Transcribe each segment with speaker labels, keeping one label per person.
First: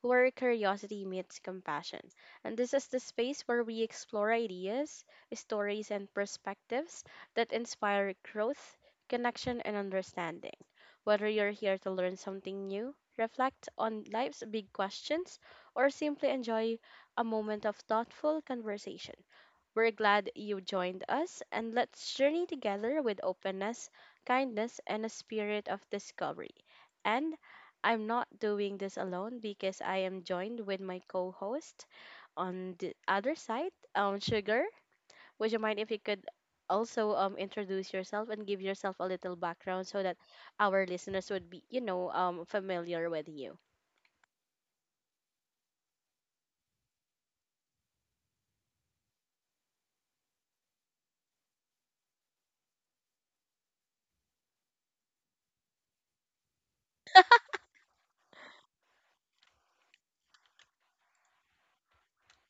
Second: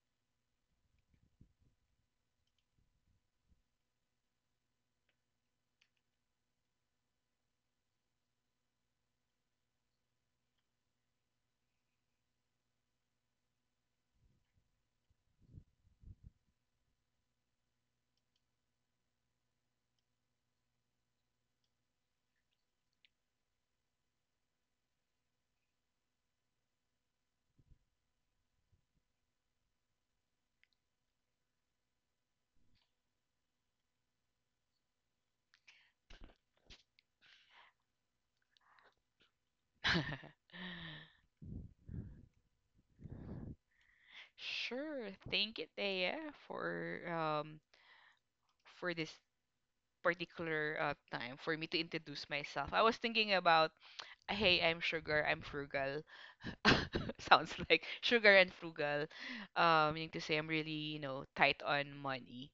Speaker 1: where curiosity meets compassion. And this is the space where we explore ideas, stories, and perspectives that inspire growth, connection, and understanding. Whether you're here to learn something new, reflect on life's big questions, or simply enjoy a moment of thoughtful conversation, we're glad you joined us, and let's journey together with openness, kindness, and a spirit of discovery. And I'm not doing this alone because I am joined with my co host on the other side, Sugar. Would you mind if you could also introduce yourself and give yourself a little background so that our listeners would be familiar with you?
Speaker 2: Sure. Thank you, Thea, for um for this particular time for me to introduce myself. I was thinking about, hey, I'm sugar, I'm frugal. Sounds like sugar and frugal. Meaning to say I'm really, you know, tight on money.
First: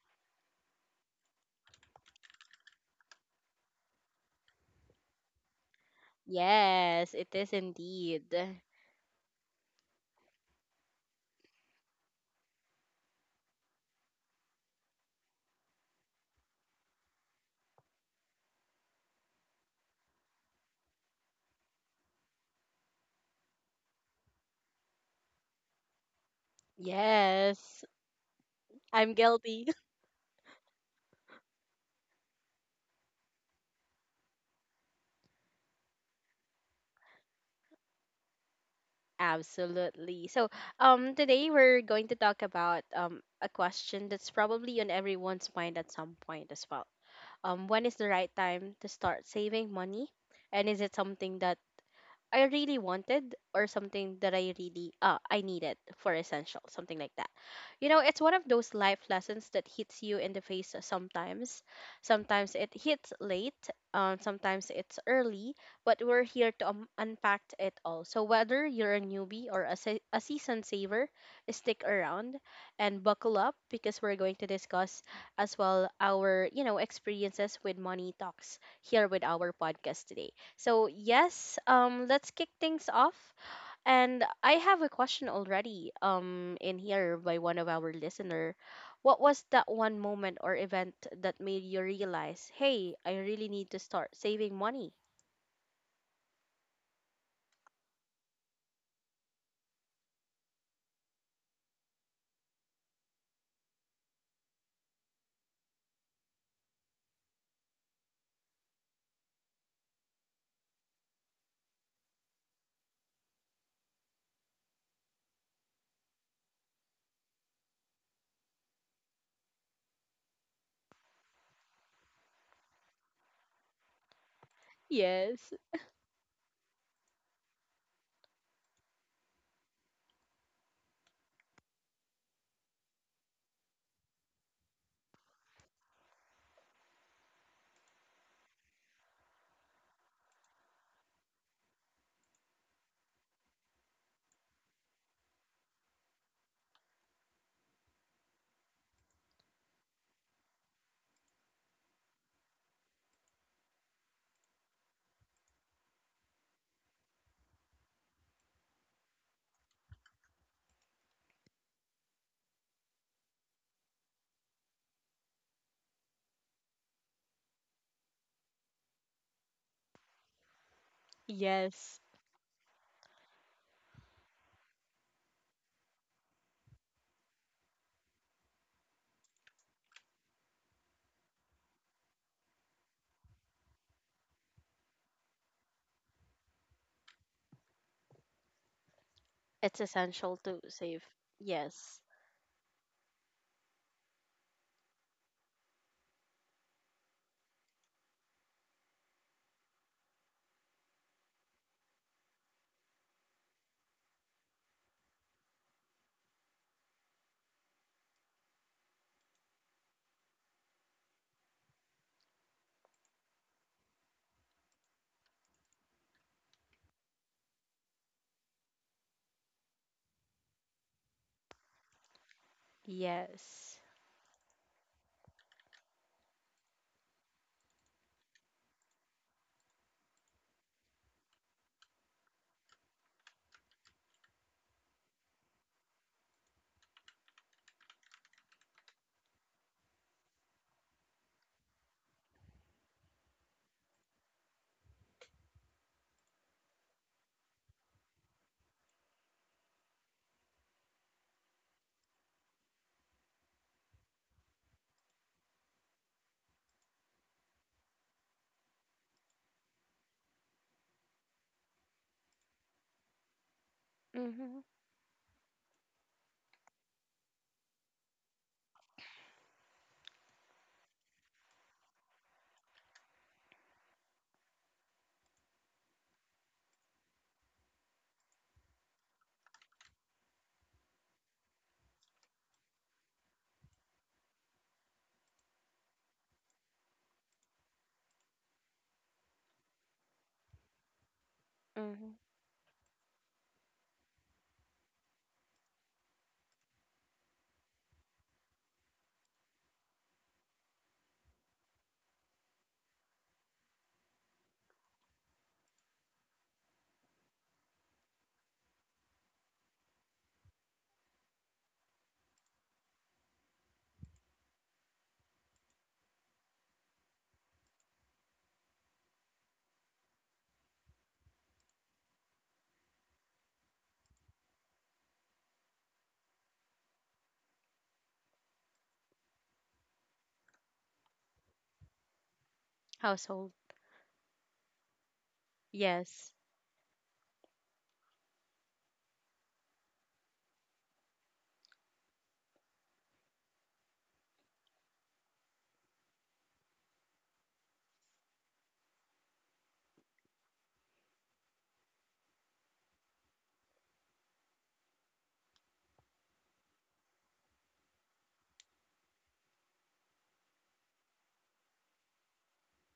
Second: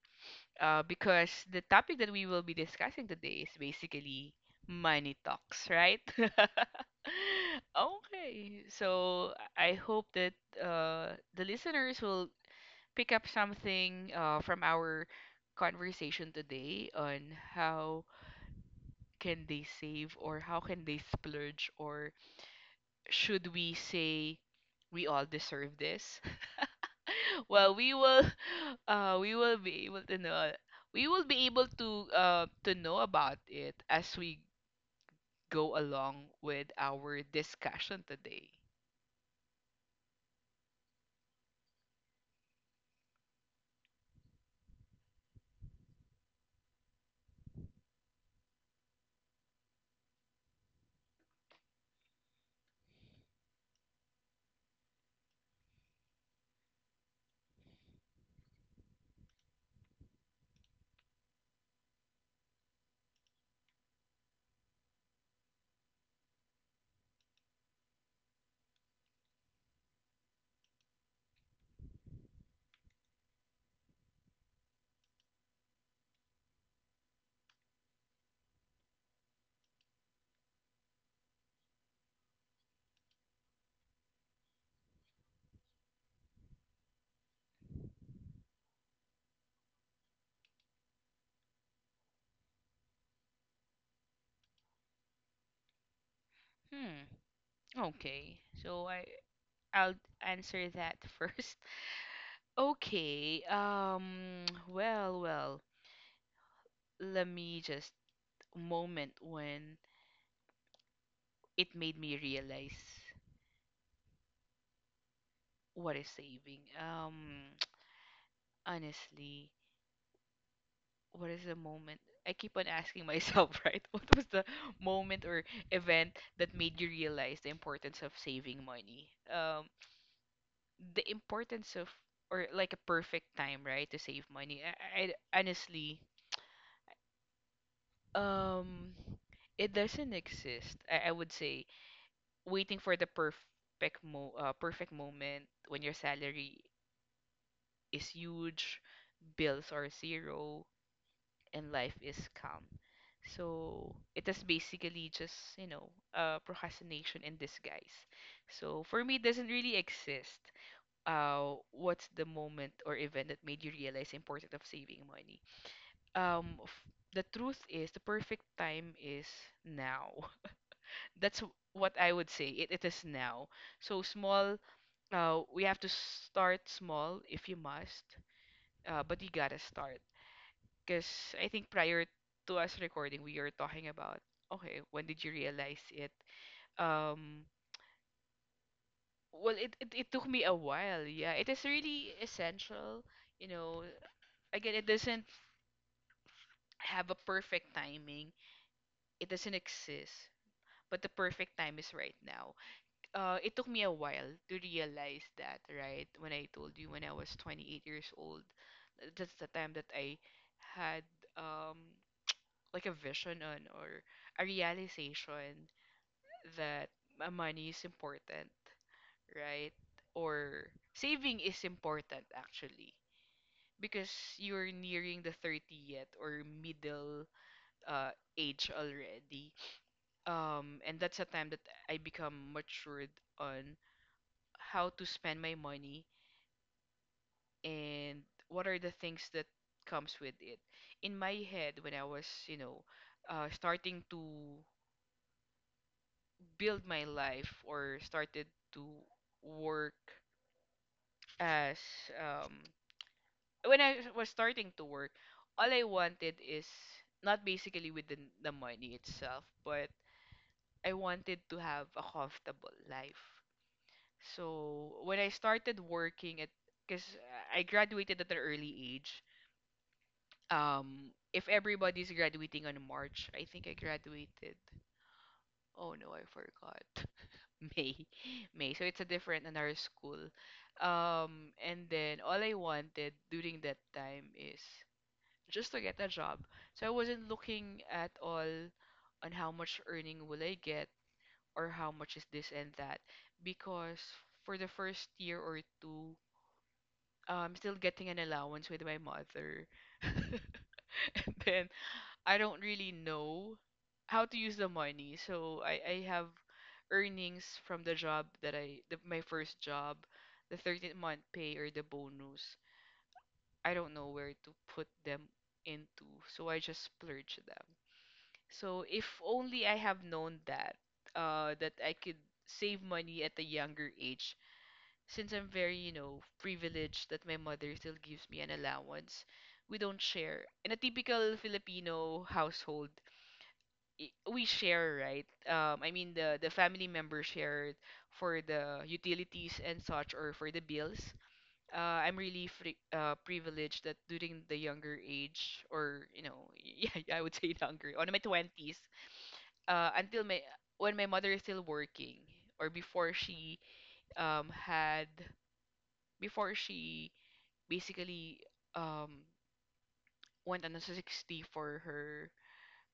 Speaker 2: Because the topic that we will be discussing today is basically money talks, right?
Speaker 1: Yes, it is indeed.
Speaker 2: Okay, so I hope that the listeners will pick up something from our conversation today on how can they save or how can they splurge or should we say we all deserve this? Well,
Speaker 1: Yes,
Speaker 2: we will
Speaker 1: I'm
Speaker 2: we will
Speaker 1: guilty.
Speaker 2: be able to know we will be able to know about it as we go along with our discussion today.
Speaker 1: Absolutely. So, today we're going to talk about a question that's probably on everyone's mind at some point as well. When is the right time to start saving money, and is it something that I really wanted or something that I really I needed for essential, something like that. You know, it's one of those life lessons that hits you in the face sometimes. Sometimes it hits late, sometimes it's early, but we're here to unpack it all. So whether you're a newbie or a seasoned saver, stick around and buckle up because we're going to discuss as well our experiences with money talks here with our podcast today. So yes, let's kick things off. And I have a question already in here by one of our listener. What was that one moment or event that made you realize, hey, I really need to start saving money?
Speaker 2: Hmm. Okay. So I'll answer that first. Okay, let me just moment when it made me realize what is saving. Honestly, what is the moment? I keep on asking myself, right? What was the moment or
Speaker 1: Yes,
Speaker 2: event that made you realize the importance of saving money? Um, the importance of or like a perfect time, right, to save money. I, I honestly, um, it doesn't exist. I would say waiting for the perfect moment when your salary is huge, bills are zero, and life is calm. So it is basically just, you know, procrastination in disguise. So for me, it doesn't really exist. What's the moment or event that made you realize the importance of saving money? Um, f- the truth is, the perfect time is now. That's w-
Speaker 1: yes,
Speaker 2: what I would say. It is now. So small we have to start small if you must, but you gotta start. Because I think prior to us recording, we were talking about, okay, when did you realize it? Um, well,
Speaker 1: it's
Speaker 2: it took
Speaker 1: essential
Speaker 2: me
Speaker 1: to
Speaker 2: a
Speaker 1: save.
Speaker 2: while. Yeah, it is
Speaker 1: Yes.
Speaker 2: really essential. You know, again, it doesn't have a perfect timing, it doesn't exist, but the perfect time is right now. It took me a while to realize that, right? When I told you when I was 28 years old, that's the time that I had um, like a vision on or a realization that money is important, right? Or saving is important actually
Speaker 1: Yes.
Speaker 2: because you're nearing the 30th or middle uh, age already. And that's a time that I become matured on how to spend my money and what are the things that comes with it in my head when I was you know starting to build my life or started to work as um when I was starting to work, all I wanted is not basically with the money itself but I wanted to have a comfortable life.
Speaker 1: Mhm.
Speaker 2: So when I started working at because I graduated at an early age. If everybody's graduating on March, I think I graduated. Oh no, I forgot. May. May. So it's a different another school. And then all I wanted during that time is just to get a job. So I wasn't looking at all on how much earning will I get or how
Speaker 1: Mhm.
Speaker 2: much is this and that because for the first year or two I'm still getting an allowance with my mother. And then I don't really know how to use the money. So I have earnings from the job my first job, the 13th month pay or the bonus. I don't know where to put them into, so I just splurge them. So if only I have known that that I could save money at a younger age since I'm very, you know, privileged that my mother still gives me an allowance. We don't share. In a typical Filipino household,
Speaker 1: Household.
Speaker 2: we share, right? I mean
Speaker 1: Yes.
Speaker 2: the family members shared for the utilities and such or for the bills. I'm really free, privileged that during the younger age or you know yeah I would say younger on my twenties, until my when my mother is still working or um had before she basically um went on a 60 for her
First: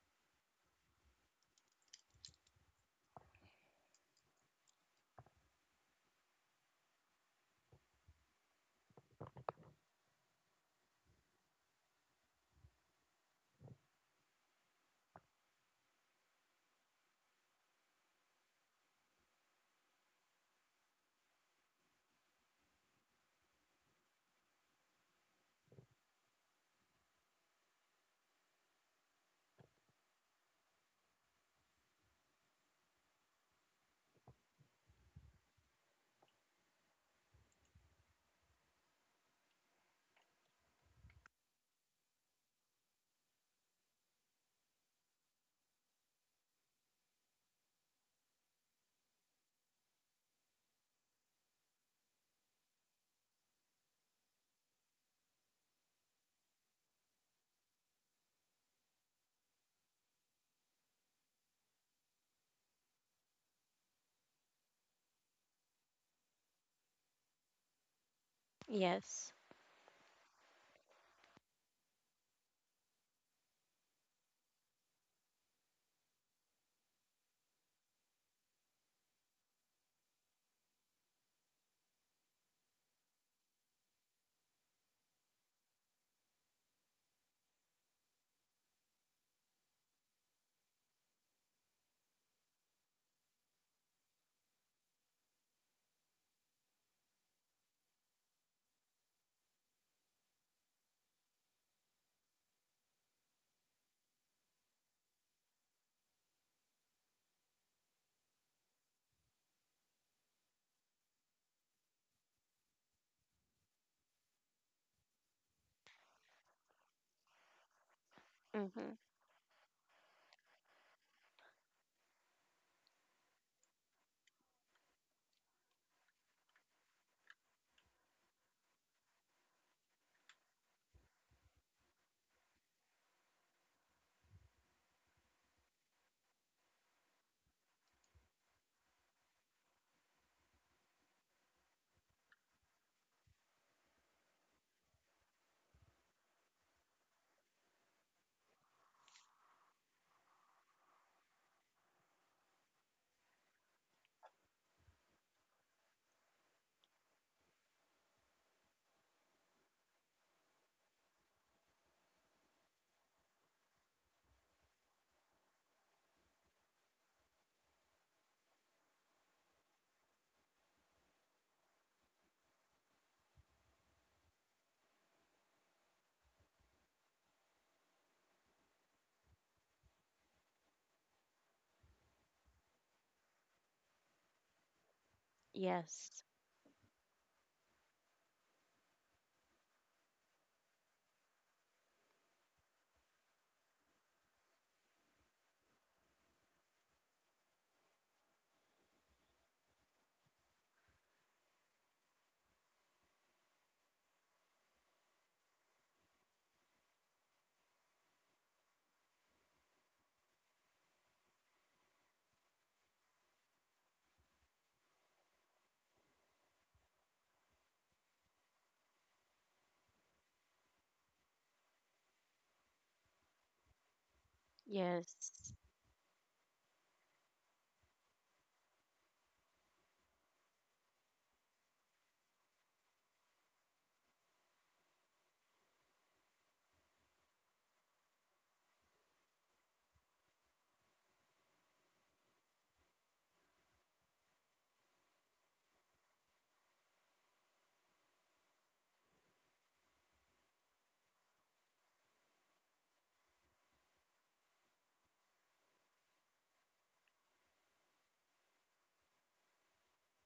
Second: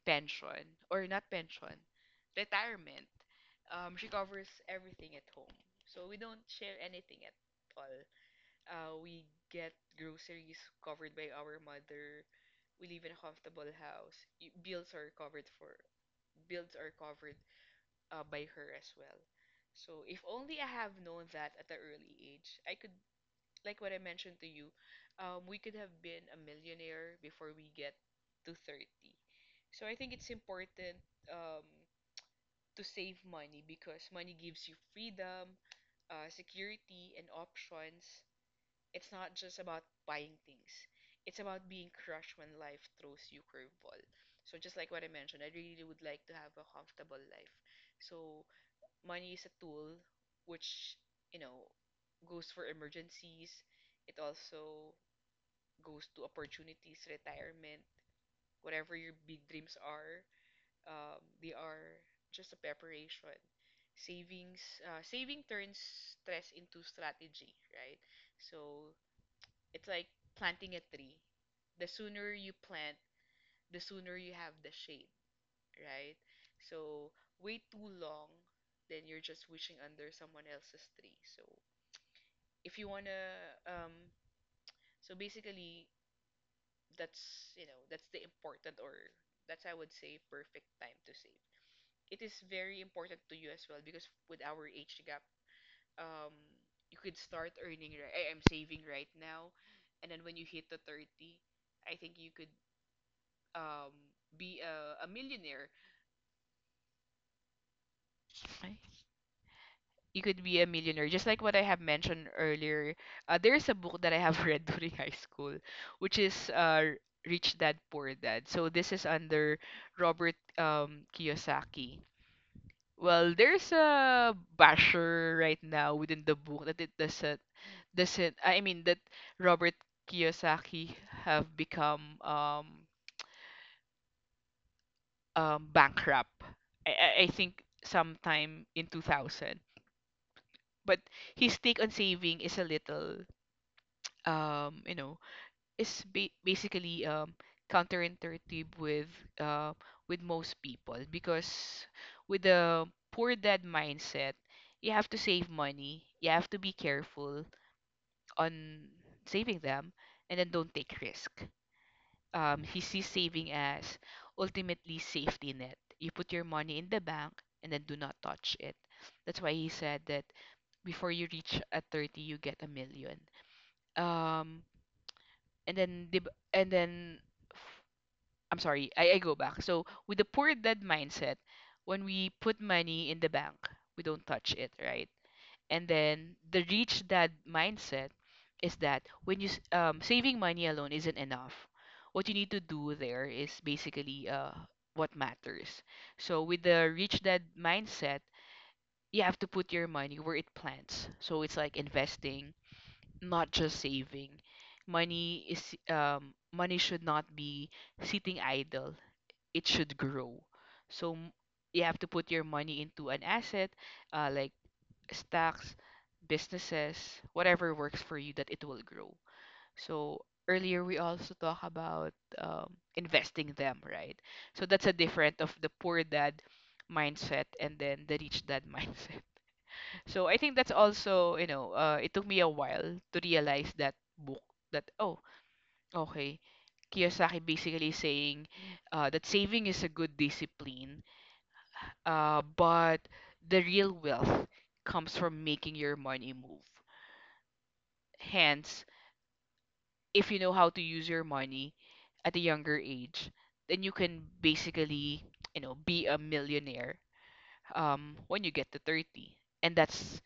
Speaker 2: pension or not pension, retirement. She covers everything at home, so we don't share anything at all. We get groceries covered by our mother. We live in a comfortable house. Bills are covered by her as well. So if only I have known that at an early age, I could, like what I mentioned to you, we could have been a millionaire before we get to 30. So I think it's important, um, to save money, because money gives you freedom, security, and options. It's not just about buying things, it's about being crushed when life throws you curveball. So just like what I mentioned, I really would like to have a comfortable life. So money is a tool which, you know, goes for emergencies. It also goes to opportunities, retirement, whatever your big dreams are. They are just a preparation. savings Saving turns stress into strategy, right? So
Speaker 1: Yes.
Speaker 2: it's like planting a tree. The sooner you plant, the sooner you have the shade, right? So wait too long, then you're just wishing under someone else's tree. So if you wanna, so basically that's, you know, that's the important, or that's, I would say, perfect time to save. It is very important to you as well because with our age gap, um, you could start I'm saving right now, and then when you hit the 30, I think you could um be a millionaire. Just like what I have mentioned earlier, there's a book that I have read during high school, which is Rich Dad Poor Dad. So this
Speaker 1: Mhm.
Speaker 2: is under Robert Kiyosaki. Well, there's a basher right now within the book that it doesn't I mean that Robert Kiyosaki have become bankrupt. I think sometime in 2000. But his take on saving is a little. You know, basically counterintuitive uh, with most people because with the poor dad mindset, you have to save money, you have to be careful on saving them, and then don't take risk. He sees saving as ultimately safety net. You put your money in the bank and then do not touch it. That's why he said that before you reach at 30, you get a million. Um, and then f- I'm sorry, I go back. So with the poor dead mindset, when we put money in the bank, we don't touch it, right? And
Speaker 1: Yes.
Speaker 2: then the rich dad mindset is that saving money alone isn't enough. What you need to do there is basically what matters. So with the rich dad mindset, you have to put your money where it plants. So it's like investing, not just saving. Money should not be sitting idle. It should grow. So m- you have to put your money into an asset, like stocks, businesses, whatever works for you that it will grow. So earlier we also talk about investing them, right? So that's a different of
Speaker 1: Yes.
Speaker 2: the poor dad mindset and then the rich dad mindset. So I think that's also, you know, it took me a while to realize that book that oh, okay. Kiyosaki basically saying that saving is a good discipline, but the real wealth comes from making your money move. Hence, if you know how to use your money at a younger age, then you can basically, you know, be a millionaire when you get to 30. And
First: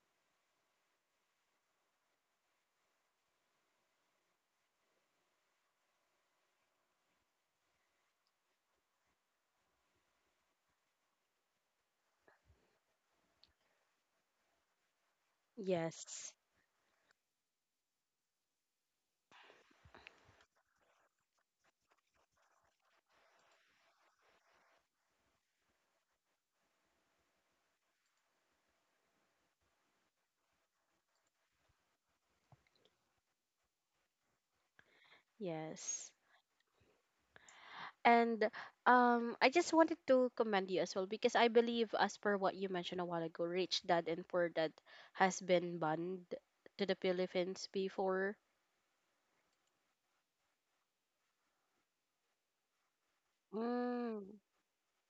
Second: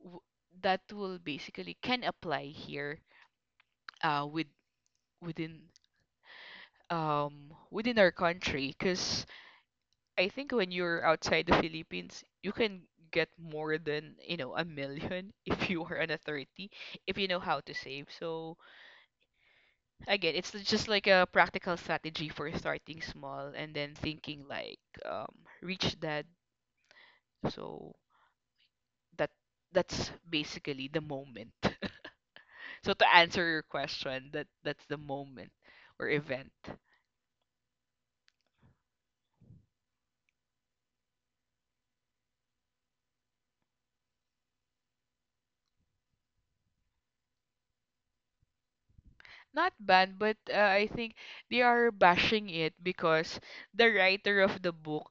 Speaker 2: w- that will basically can apply here, with within within our country, because I think when you're outside the Philippines you can get more than, you know, a million if you are an
Speaker 1: Yes.
Speaker 2: authority, if you know how to save. So again, it's just like a practical strategy for starting small and then thinking like, um reach that. So that that's basically the moment. So to answer your question, that that's the moment or
Speaker 1: Yes.
Speaker 2: event.
Speaker 1: And I just wanted to commend you as well because I believe, as per what you mentioned a while ago, Rich Dad and Poor Dad has been banned to the Philippines before.
Speaker 2: Not banned, but I think they are bashing it because the
Speaker 1: Mm,
Speaker 2: writer of the book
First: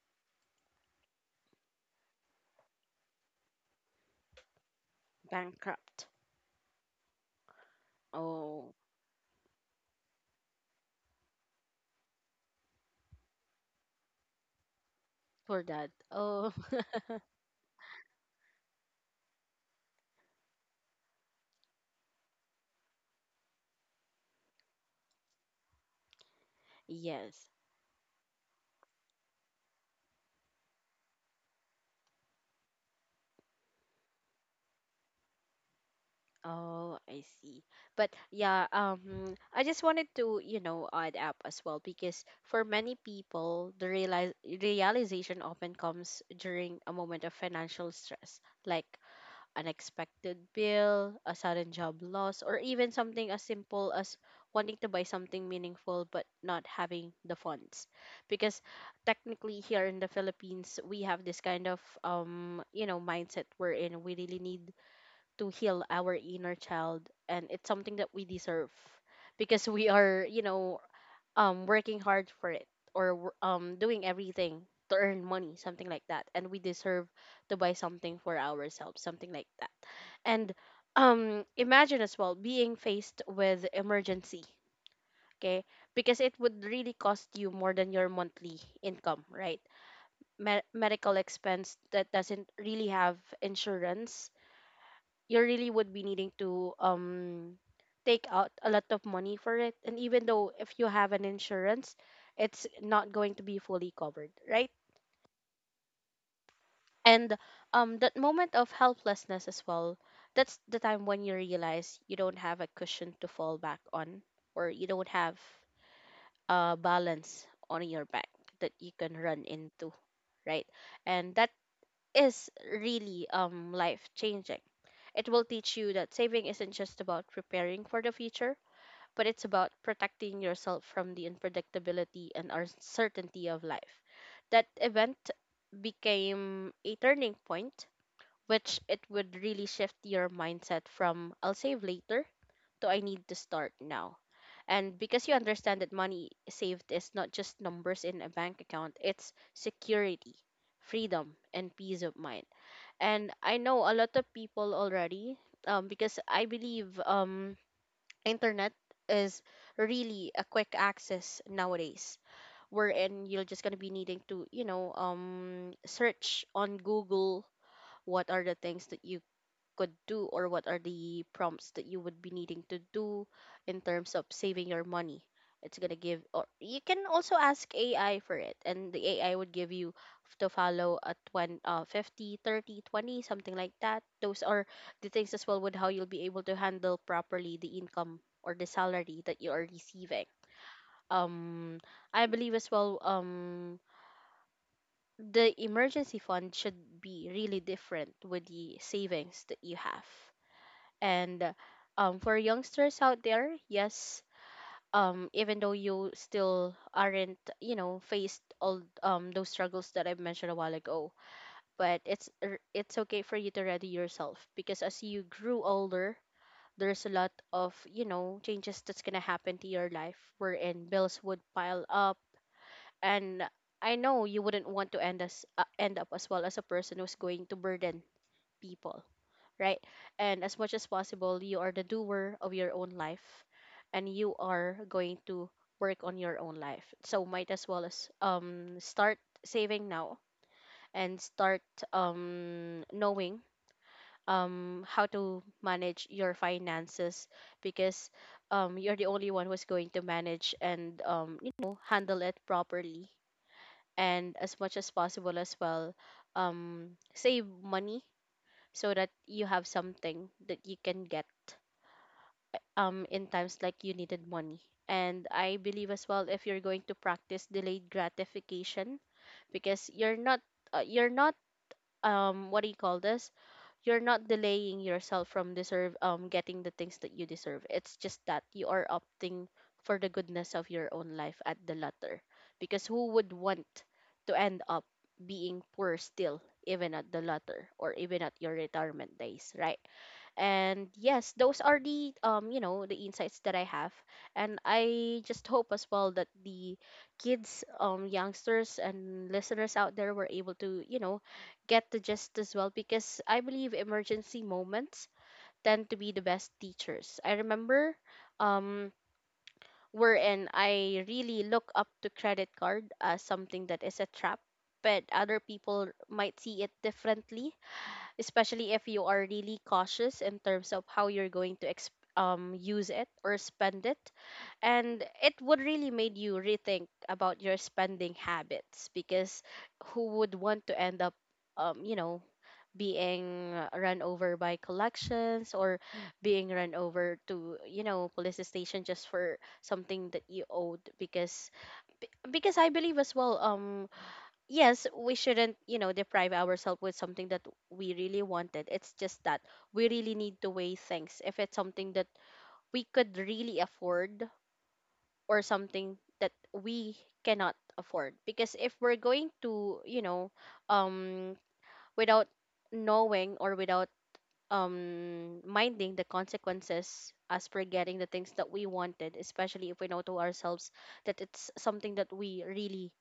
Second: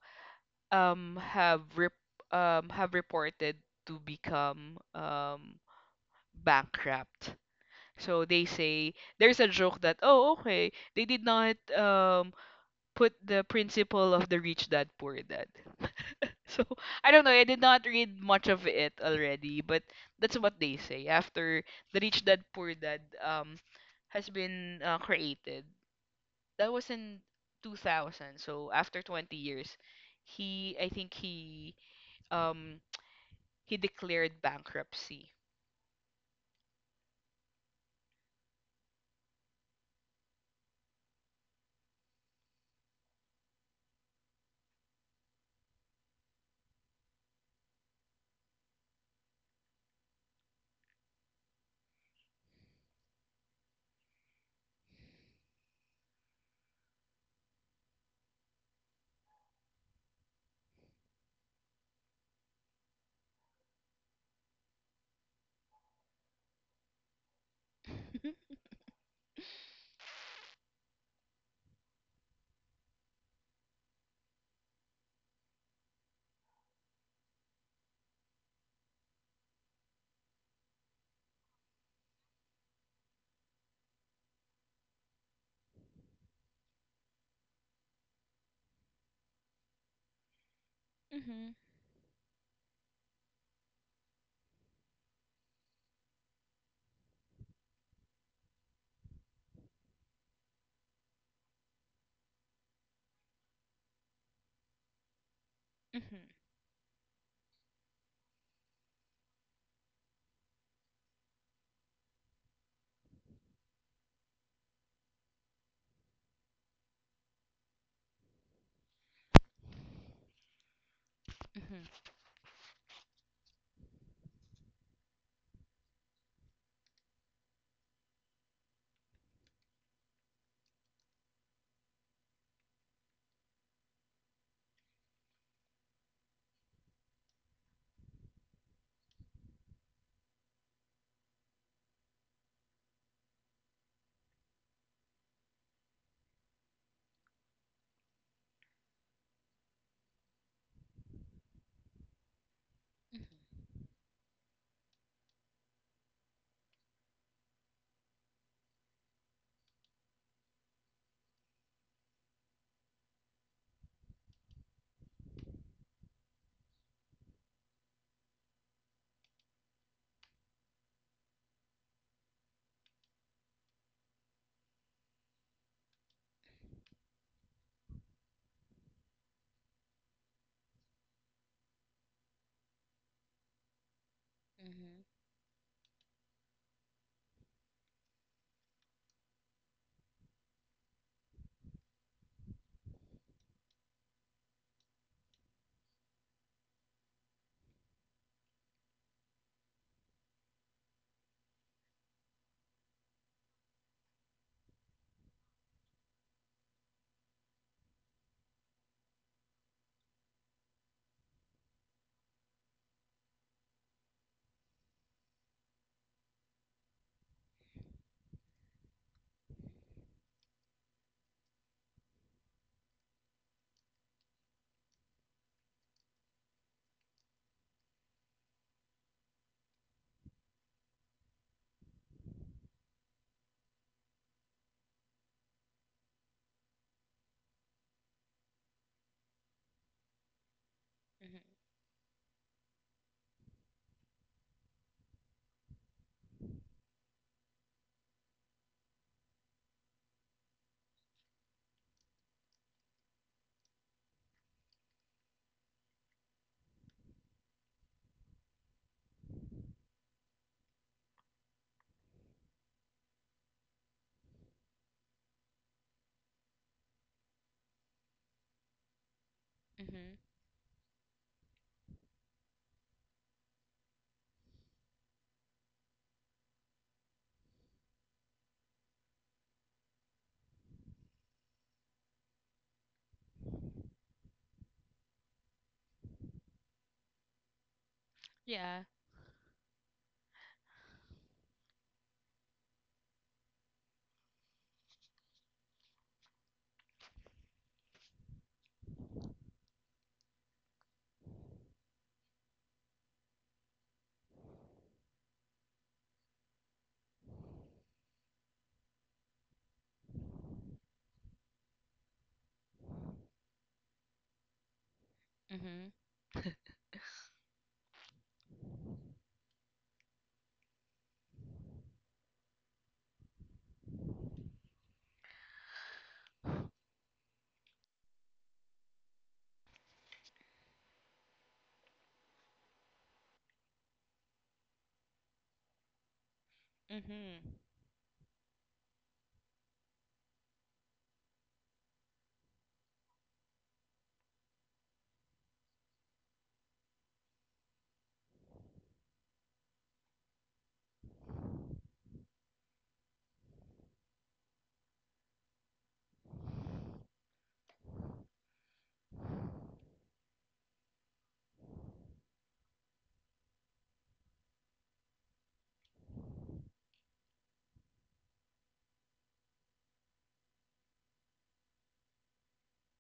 Speaker 2: um have rep- have reported to become
Speaker 1: bankrupt.
Speaker 2: bankrupt. So they
Speaker 1: Oh,
Speaker 2: say there's a joke that oh okay they did not put the principle of the rich dad poor dad.
Speaker 1: Poor Dad. Oh,
Speaker 2: So I don't know, I did not read much of it already, but that's what they say after the rich dad poor dad has been created. That was in
Speaker 1: yes.
Speaker 2: 2000, so after 20 years, he I think um he declared bankruptcy.
Speaker 1: Oh, I see. But yeah, I just wanted to add up as well because for many people, the realize realization often comes during a moment of financial stress, like unexpected bill, a sudden job loss, or even something as simple as wanting to buy something meaningful but not having the funds. Because technically here in the Philippines, we have this kind of mindset wherein we really need to heal our inner child and it's something that we
Speaker 2: Mhm.
Speaker 1: deserve because we are working hard for it or doing everything to earn money, something like that. And we deserve to buy something for ourselves, something like that, and imagine as well being faced with emergency, okay, because it would really cost you more than your monthly income, right? Medical
Speaker 2: Mhm.
Speaker 1: expense that doesn't really have insurance, you really would be needing to take out a lot of money for it, and even though if you have an insurance, it's not going to be fully covered, right?
Speaker 2: mhm,
Speaker 1: And that moment of helplessness as well, that's the time when you realize you don't have a cushion to fall back on, or you don't have a balance on your back that you can run into, right? And that
Speaker 2: mhm,
Speaker 1: is really life changing. It will teach you that saving isn't just about preparing for the future, but it's about protecting yourself from the unpredictability and uncertainty of life. That event became a turning point, which it would really shift your mindset from I'll save later to I need to start now. And because you understand that money saved is not just numbers in a bank account, it's security, freedom, and peace of mind. And I know a lot of people already, because I believe internet is really a quick access nowadays, wherein you're just gonna be needing to search on Google what are the things that you could do, or what are the prompts that you would be needing to do in terms of saving your money. It's going to give, or you can also ask AI for it, and the AI would give you to follow a 20 50, 30, 20, something like that. Those are
Speaker 2: mhm, mhm,
Speaker 1: the things as well with how you'll be able to handle properly the income or the salary that you are receiving. um I believe as well the emergency fund should be really different with the savings that you have. And for youngsters out there, yes, even though you still aren't faced all those struggles that I mentioned a while ago, but it's okay for you to ready yourself, because as you grew older, there's a lot of changes that's gonna happen to your life wherein bills would pile up, and I know you wouldn't want to end up as well as a person who's going to burden people, right? And as much as possible, you are the doer of your own life, and you are going to work on your own life. So might as well as start saving now, and
Speaker 2: mhm,
Speaker 1: start knowing how to manage your finances, because you're the only one who's going to manage and handle it properly, and as much as possible as well, save money so that you have something that you can get in times like you needed money. And I believe as well if you're going to practice delayed gratification, because
Speaker 2: mhm.
Speaker 1: you're not what do you call this, you're not delaying yourself from deserve getting the things that you deserve. It's just that you are opting for the goodness of your own life at the latter, because who would want to end up being poor still even at the latter, or even at your
Speaker 2: Yeah.
Speaker 1: retirement days, right? And yes, those are the you know the insights that I have, and I just hope as well that the kids, youngsters, and listeners out there were able to get the gist as well, because I believe emergency moments tend to be the best teachers. I remember um wherein I really look up to credit card as something that is a trap, but other people
Speaker 2: Mhm,
Speaker 1: might see it differently, especially if you are really cautious in terms of how you're going to use it or spend it. And it would really made you rethink about your spending habits, because who would want to end up, um, you know, being run over by collections, or being run over
Speaker 2: mhm,
Speaker 1: to police station just for something that you owed, because because I believe as well, yes, we shouldn't, deprive ourselves with something that we really wanted. It's just that we really need to weigh things. If it's something that we could really afford, or something that we cannot afford. Because if we're going to, you know, um, without knowing or without minding the consequences, as forgetting the things that we wanted, especially if we know to ourselves that it's something that we really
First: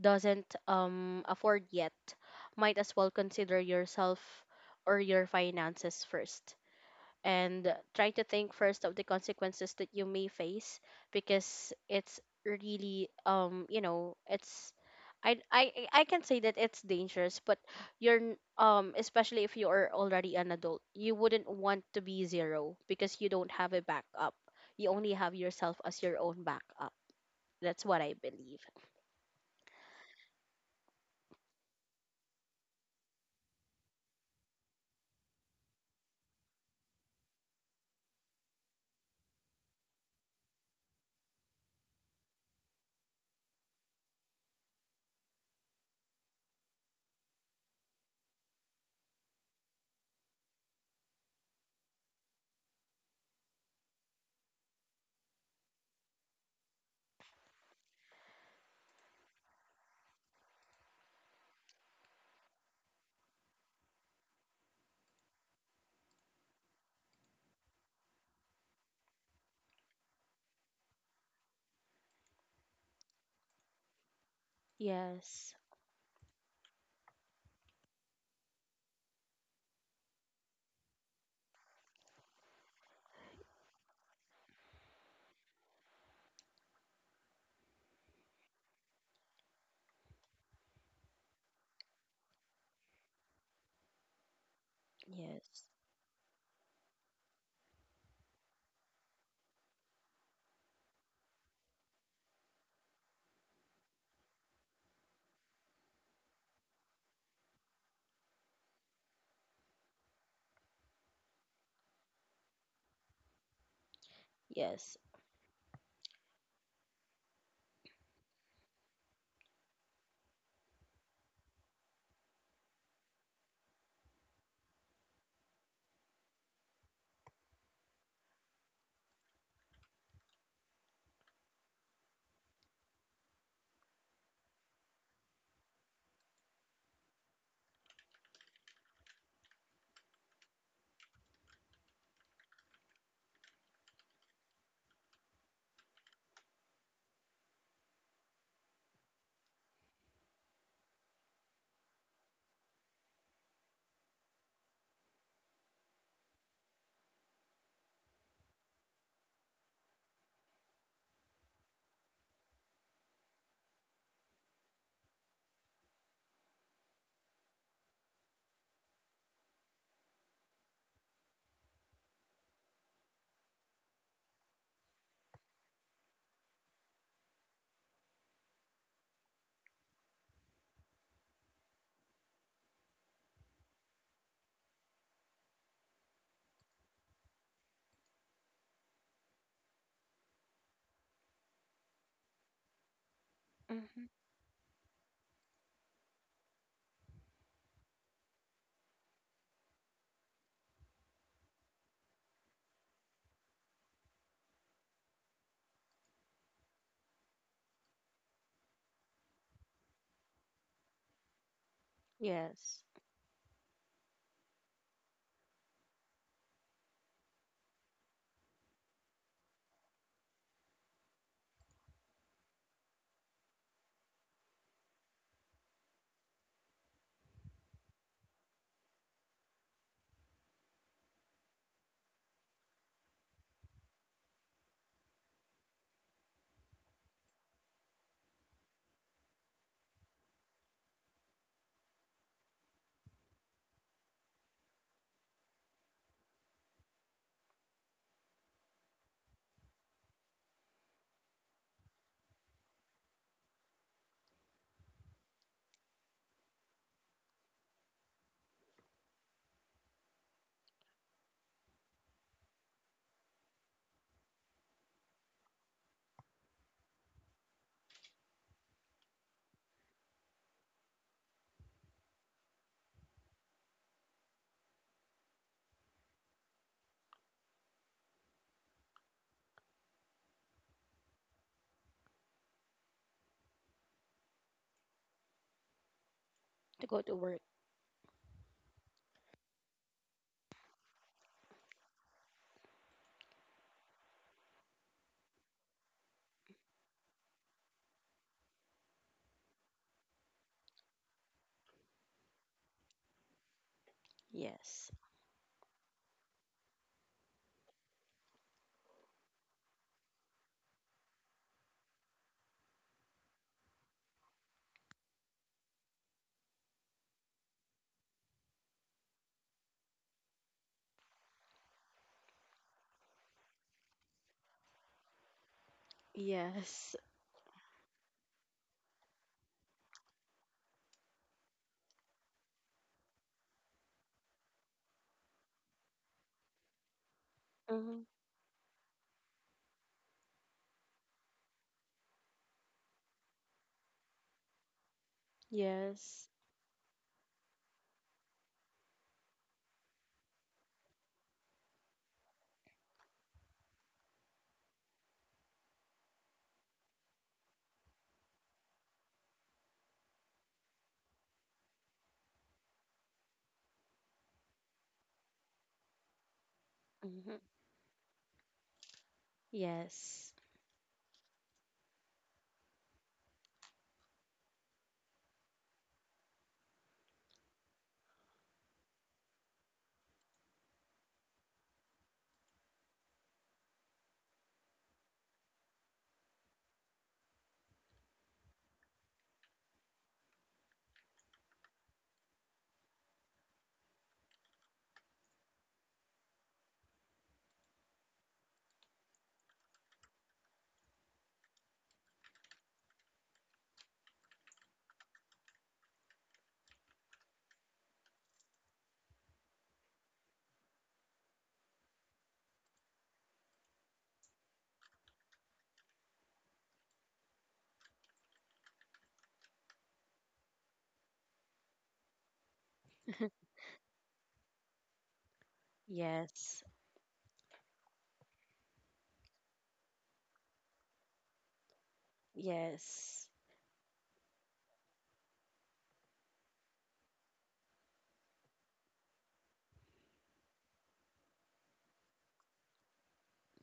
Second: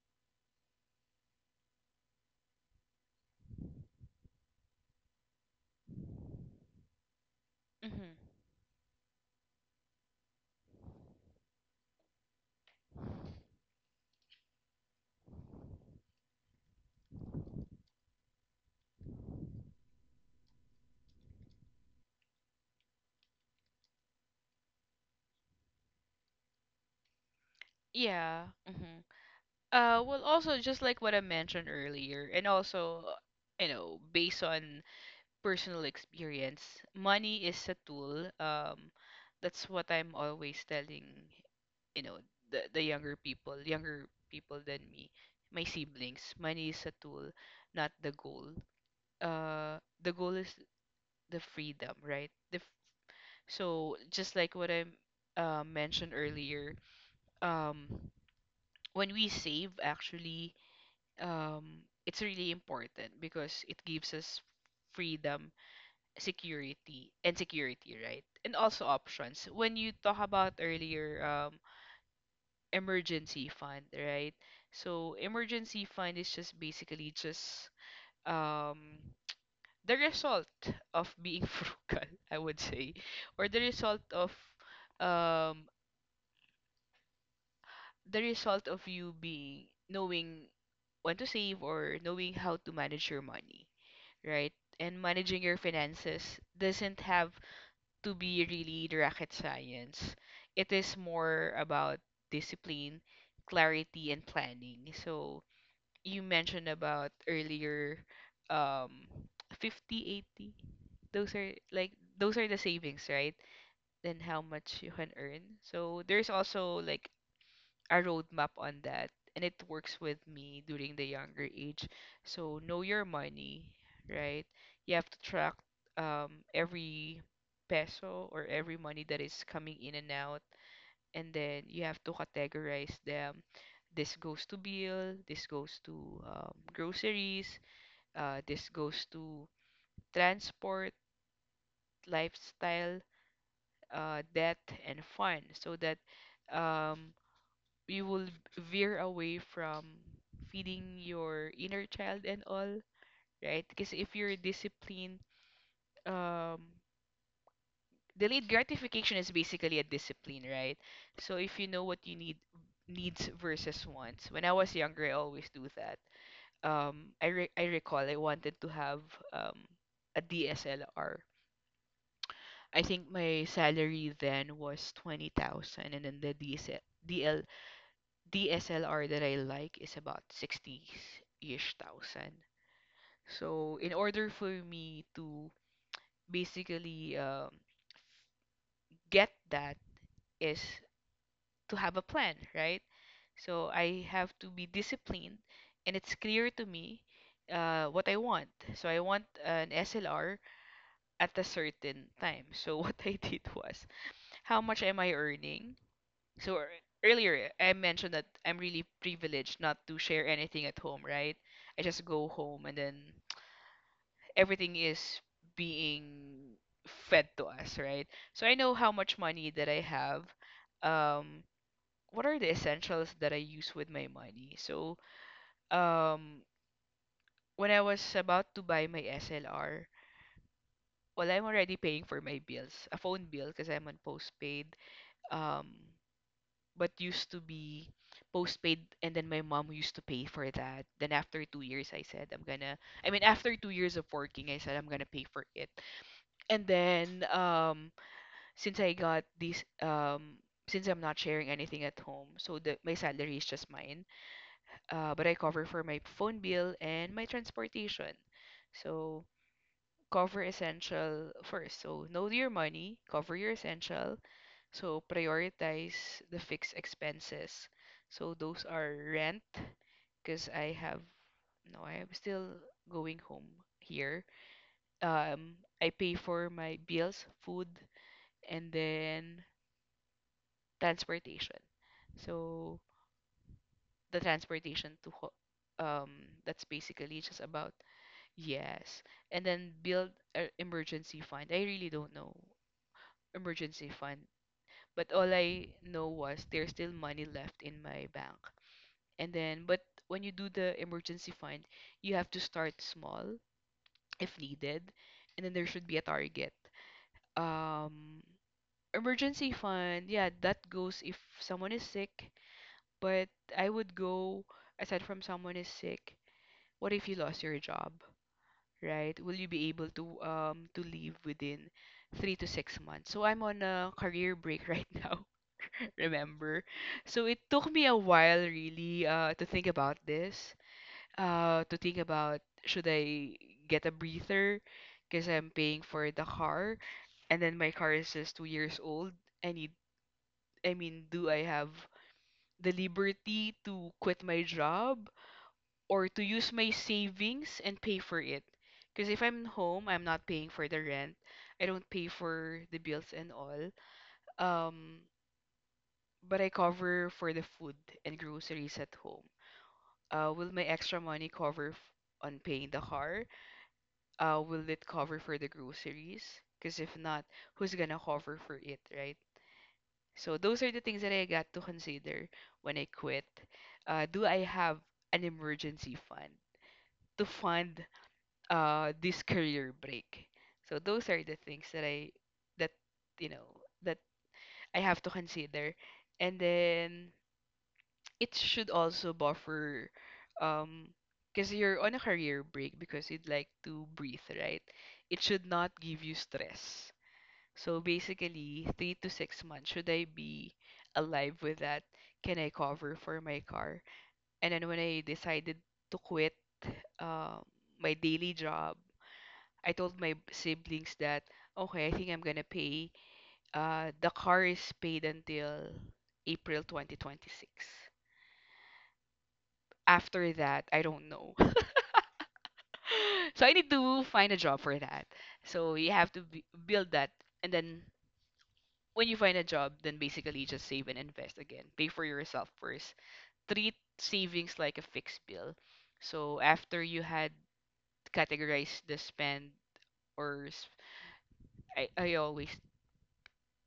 Speaker 1: doesn't afford yet, might as well consider yourself or your finances first, and try
Speaker 2: mhm.
Speaker 1: to think first of the consequences that you may face, because it's really it's I can say that it's dangerous, but you're especially if you are already an adult, you wouldn't want to be zero because you don't have a backup. You only have yourself as your own backup. That's what I
Speaker 2: Yeah.
Speaker 1: believe.
Speaker 2: Mhm. Well, also just like what I mentioned earlier, and also, you know, based on personal experience, money is a tool. That's what I'm always telling, you know, the younger people than me, my siblings. Money is a tool, not the goal. The goal is the freedom, right? So just like what I mentioned earlier, um when we save actually, um it's really important because it gives us freedom, security and security right? And also options. When you talk about earlier emergency fund, right? So
Speaker 1: Yes,
Speaker 2: emergency fund is just basically just um the result of being frugal, I would say, or um the result of you being knowing when to save or knowing how to manage your money, right? And managing your
Speaker 1: yes,
Speaker 2: finances doesn't have to be really the rocket science. It is more about discipline, clarity, and planning. So you mentioned about earlier um 50, 80. Those are like, those are the savings, right? Then how much you
Speaker 1: yes,
Speaker 2: can earn. So there's also like a roadmap on that, and it works with me during the younger age. So know your money, right? You have to track every peso or every money that is coming in and out, and then you have to categorize them. This goes to bill, this goes to groceries, this goes to transport, lifestyle, debt, and fun, so that um, you will veer away from feeding your inner child and all, right? Because if you're disciplined, um, delayed gratification is basically a discipline, right? So if you know what you needs versus wants. When I was younger, I always do that. I recall I wanted to have um a DSLR. I think my salary then was 20,000, and then the DSLR that I like is about 60-ish thousand. So in order for me to basically get that is to have a plan, right? So I
Speaker 1: hmm,
Speaker 2: have to be disciplined, and it's clear to me what I want. So I want an SLR at a certain time. So what I did was, how much am I earning? So earlier I mentioned that I'm really privileged not to share anything at home, right? I just go home and
Speaker 1: yes.
Speaker 2: then everything is being fed to us, right? So I know how much money that I have. Um, what are the essentials that I use with my money? So, um, when I was about to buy my SLR, well, I'm already paying for my bills, a phone bill because I'm on postpaid. Um, but used to be postpaid, and then my mom used to pay for that. Then after 2 years, I said I'm gonna. I mean, after 2 years of working, I said I'm gonna pay for it. And then, since I got this, since I'm not sharing anything at home, so the my salary is just mine. But I cover for my phone bill and my transportation. So cover essential first. So know your money, cover your essential. So prioritize the fixed expenses. So those are rent, because I have no, I am still going home here. Um, I pay for my bills, food, and then transportation. So the transportation um, that's
Speaker 1: To go
Speaker 2: basically
Speaker 1: to
Speaker 2: just
Speaker 1: work.
Speaker 2: about yes. And then build an emergency fund. I really don't know emergency fund, but all I know was there's still money left in my bank. And then, but when you do the emergency fund, you have to start small if needed,
Speaker 1: Yes,
Speaker 2: and then there should be a target. Um, emergency fund, yeah, that goes if someone is sick, but I would go aside from someone is sick, what if you lost your job, right? Will you be able to leave within 3 to 6 months? So I'm on a career break right now. Remember,
Speaker 1: yes,
Speaker 2: so it took me a while really to think about this. To think about, should I get a breather because I'm paying for the car, and then my car
Speaker 1: hmm,
Speaker 2: is just 2 years old. I need. I mean, do I have the liberty to quit my job or to
Speaker 1: yes.
Speaker 2: use my savings and pay for it? Because if I'm home, I'm not paying for the rent. I don't pay for the bills and all. Um, but I cover for the food and groceries at home. Will my extra money cover on paying the car? Will it cover for the groceries? Because if not,
Speaker 1: Hmm.
Speaker 2: who's gonna cover for it, right? So
Speaker 1: Yes,
Speaker 2: those are the things that I got to consider when I quit. Do I have an emergency fund to fund this career break? So those are the things that I that you know that I have to consider, and then it should also buffer, um, because you're on a career break because you'd like to breathe, right? It should not give you stress. So basically, 3 to 6 months, should I be alive with that? Can I cover for my car? And then when I decided to quit um, my daily job, I told my siblings that, okay, I think I'm gonna pay. The car is paid until April 2026. After that, I don't know. So I need to find a job for that. So you have to b
Speaker 1: yes,
Speaker 2: build that, and then when you find a job, then basically just save and invest again. Pay for yourself first.
Speaker 1: yes,
Speaker 2: Treat savings like a fixed bill. So after you had categorized the spend or s- I always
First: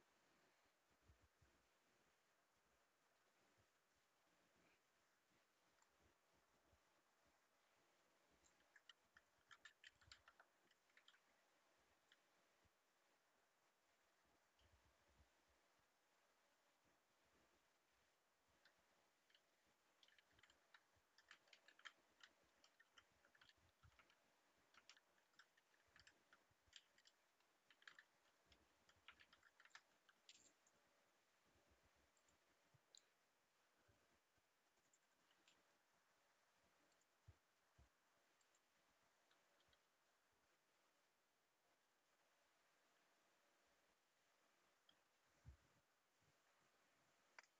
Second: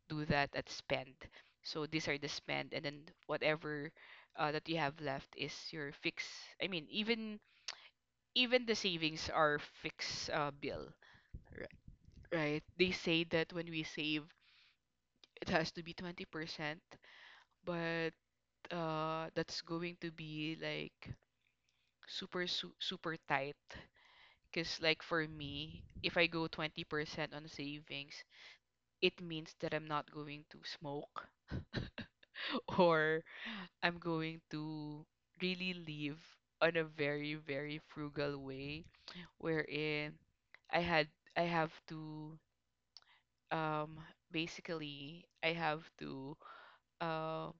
Speaker 2: do that at spend. So these are the spend, and then whatever that you have left is your fix. I mean, even the savings are fixed bill, right? Right? They say that when we save, it has to be 20%, but that's going to be like super tight. Because like for me, if I go 20% on savings, it means that I'm not going to smoke or I'm going to really live on a very, very frugal way wherein I had I have to um basically I have to uh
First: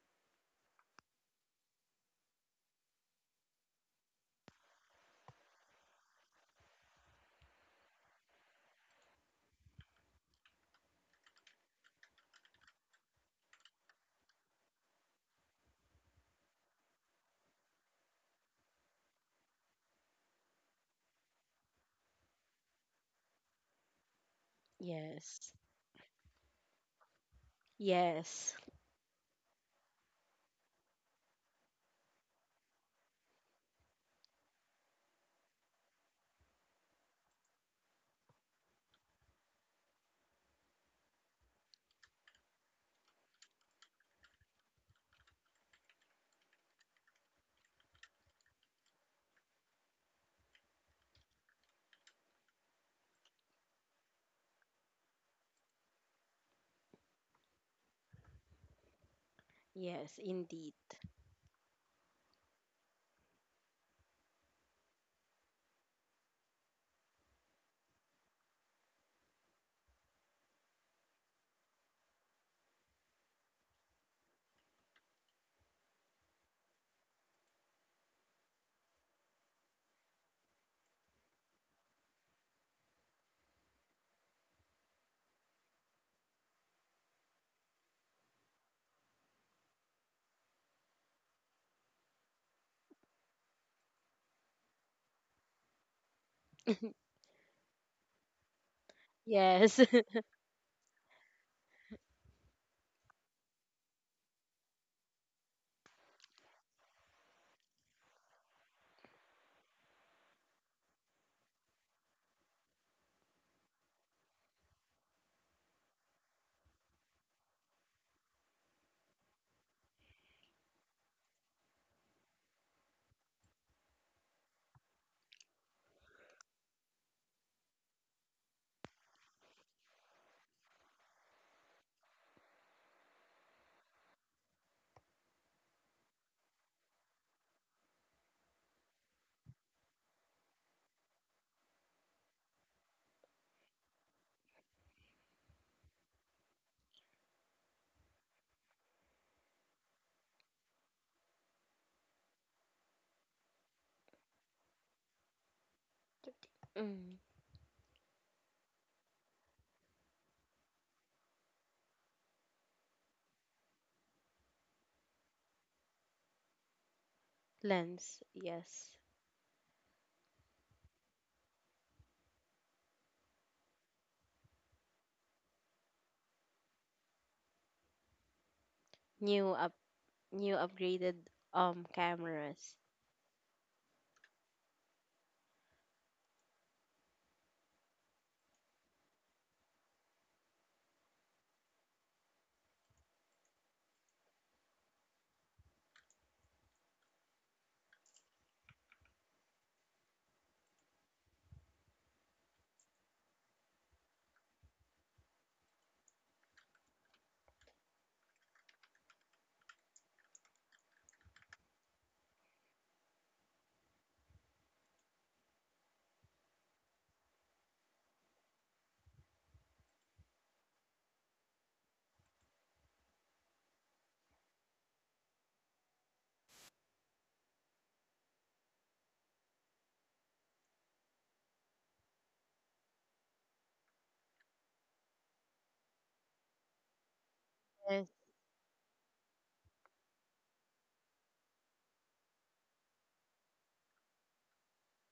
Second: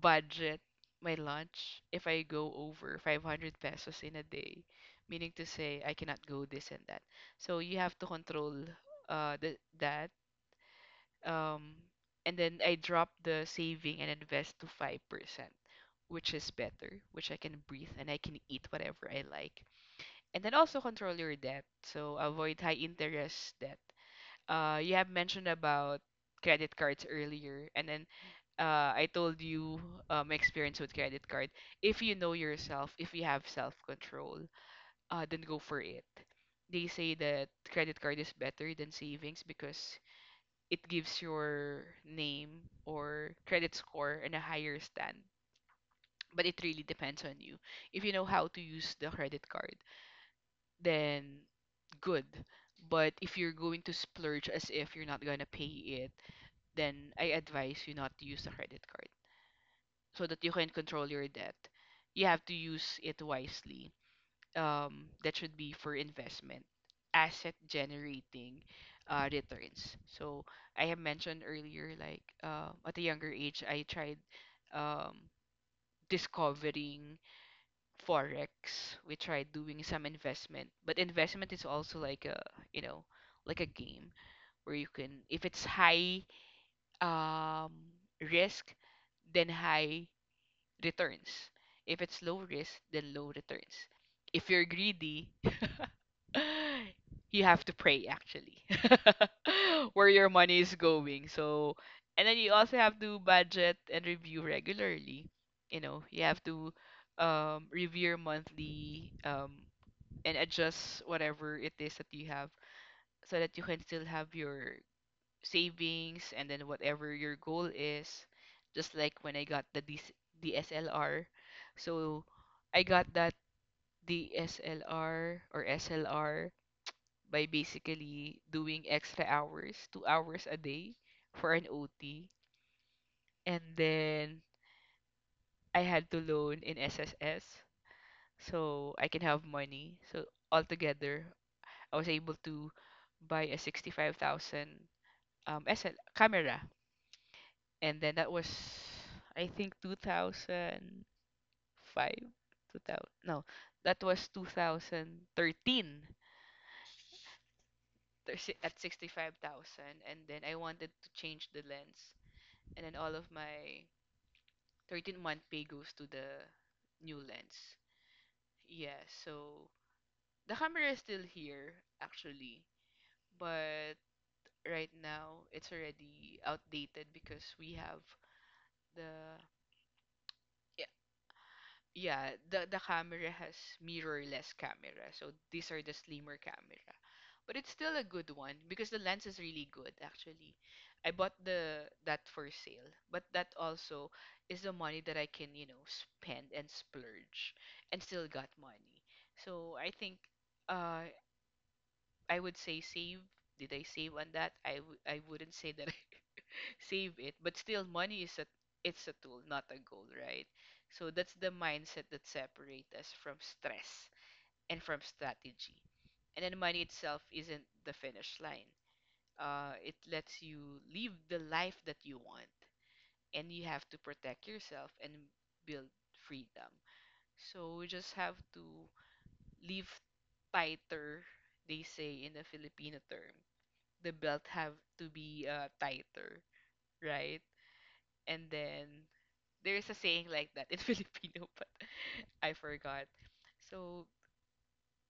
Speaker 2: budget my lunch. If I go over 500 pesos in a day, meaning to say I cannot go this and that. So you have to control the, that um, and then I dropped the saving and invest to 5%, which is better, which I can breathe and I can eat whatever I like. And then also control your debt. So avoid high interest debt. You have mentioned
Speaker 1: yes,
Speaker 2: about credit cards earlier, and then
Speaker 1: yes,
Speaker 2: I told you my experience with credit card. If you know yourself, if you have self control, then go for it. They say that credit card is better than savings because it gives your name or credit score in a higher stand. But it really depends on you. If you know how to use the credit card, then good. But if you're going to splurge as if you're not going to pay it, then I advise you not to use the credit card
Speaker 1: yes,
Speaker 2: so that you can
Speaker 1: indeed.
Speaker 2: control your debt. You have to use it wisely. That should be for investment, asset generating returns. So I have mentioned earlier, like at a younger age, I tried um, discovering forex. We tried doing some investment, but investment is also like a, you know, like a game where you can, if it's high um, risk, then high returns. If it's low risk, then low returns. If you're greedy, you have to pray actually
Speaker 1: Yes.
Speaker 2: where your money is going. So and then you also have to budget and review regularly. You know, you have to review your monthly and adjust whatever it is that you have, so that you can still have your savings, and then whatever your goal is. Just like when I got the dslr. So I got that dslr or slr by basically doing extra hours, 2 hours a day for an OT. And then I had to loan in SSS so I can have money. So altogether, I was able to buy a 65,000 SL camera. And then that was, I think, 2005. 2000, no, that was 2013,
Speaker 1: Mm,
Speaker 2: at 65,000, and then I wanted to change the lens, and then all of my 13-month pay goes to the new lens.
Speaker 1: lens, yes.
Speaker 2: Yeah, so the camera is still here actually, but right now it's already outdated because we have the
Speaker 1: New up, new upgraded
Speaker 2: yeah, the
Speaker 1: cameras.
Speaker 2: the camera has mirrorless camera. So these are the slimmer camera. But it's still a good one because the lens is really good actually. I bought the that for sale, but that also is the money that I can, you know, spend and splurge and still got money. So I think uh I would say save. Did I save on that? I wouldn't say that I save it, but still, money is a it's a tool, not a goal, right? So that's the mindset that separates us from stress and from strategy. And then money itself isn't the finish line. It lets you live the life that you want, and you have to protect yourself and build freedom. So we just have to live tighter, they say in the Filipino term, the belt have to be tighter, right?
Speaker 1: Yes,
Speaker 2: And then there's a saying like that in Filipino, but I forgot. So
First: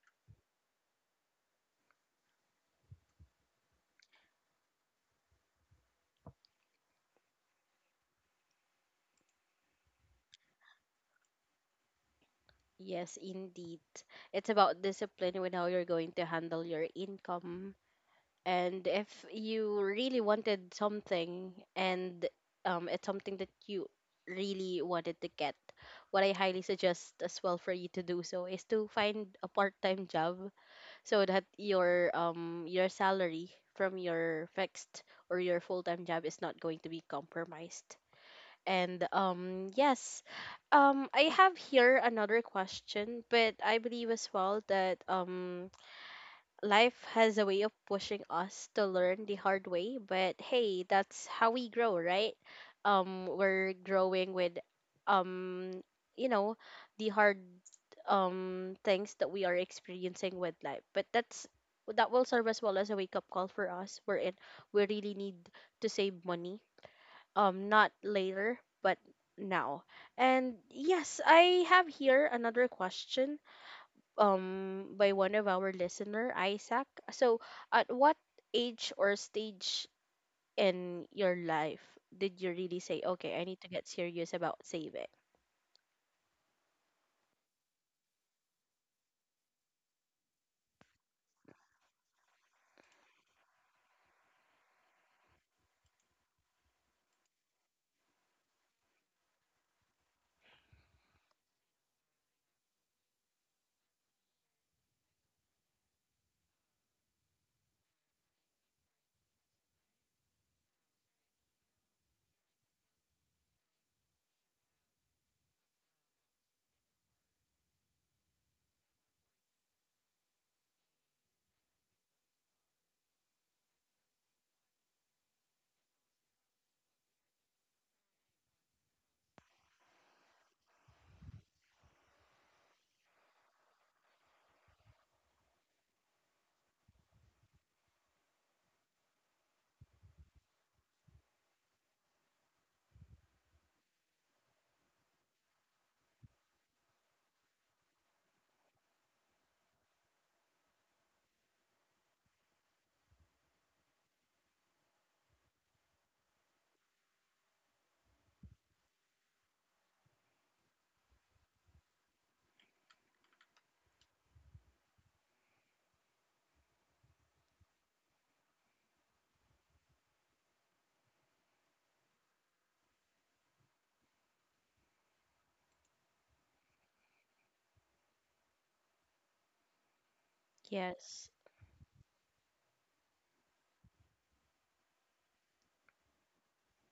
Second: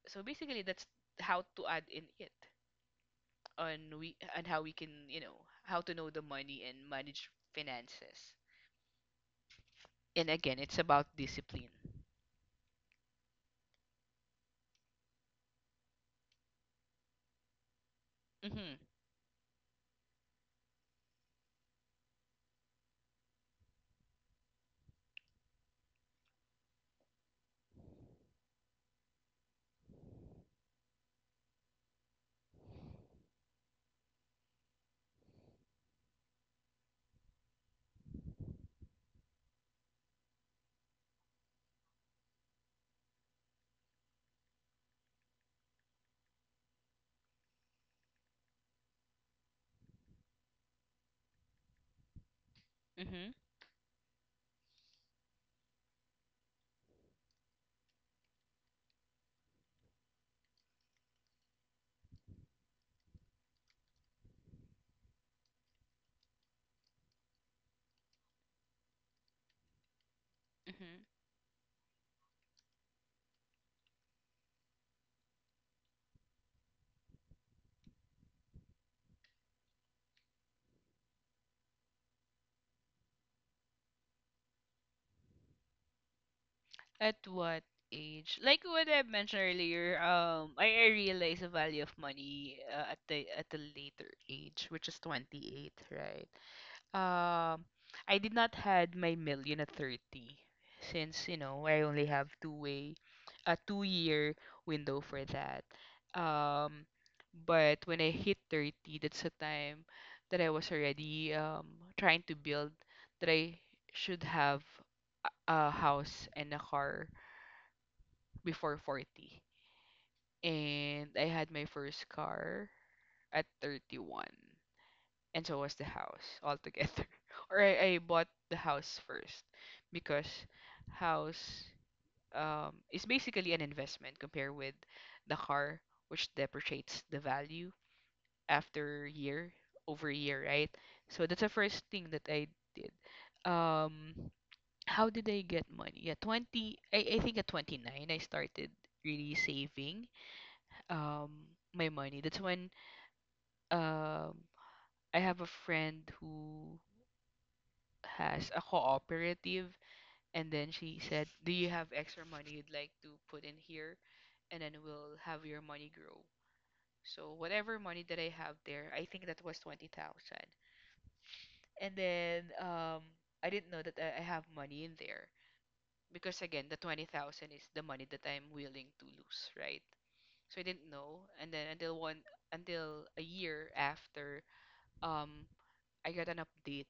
Speaker 2: so basically that's how to add in it on we and how we can, how to know the money and manage finances. And again, it's about discipline.
Speaker 1: yes, indeed. It's about discipline with how you're going to handle your income.
Speaker 2: Mhm.
Speaker 1: And if you really wanted something and it's something that you really wanted to get, what I highly suggest as well for you to do so is to find a part-time job so that your salary from your fixed or your full-time job is not going to be compromised. And yes, I have here another question, but I believe as well that life has a way of pushing us to learn the hard way, but hey, that's how we grow, right? Um,
Speaker 2: Mhm.
Speaker 1: we're growing with, um, you know, the hard things that we are experiencing with life. But that will serve as well as a wake up call for us. We're in. We really need to save money. Not later, but now. And
Speaker 2: Mhm.
Speaker 1: yes, I have here another question by one of our listener Isaac. So, at what age or stage in your life did you really say, "Okay, I need to get serious about saving"?
Speaker 2: At what age? Like what I mentioned earlier, I realized the value of money at a later age, which is 28, right? Um, I did not had my million at 30, since you know I only have a 2-year window for that. Um, but when I hit 30, that's the time that I was already trying to build that I should have a house and a car before 40. And I had my first car at 31. And so was the house altogether. or I bought the house first because house is basically an investment compared with the car, which depreciates the value after year over year, right? So that's the first thing that I did. Um, how did I get money? Yeah, I think at 29, I started really saving um my money. That's when um I have a friend who has a cooperative and then she said, "Do you have extra money you'd like to put in here and then we'll have your money grow." So whatever money that I have there, I think that was 20,000. And then I didn't know that I have money in there because again, the 20,000 is the money that I'm willing to lose, right? So I didn't know
Speaker 1: Yes.
Speaker 2: and then until one until a year after um I got an update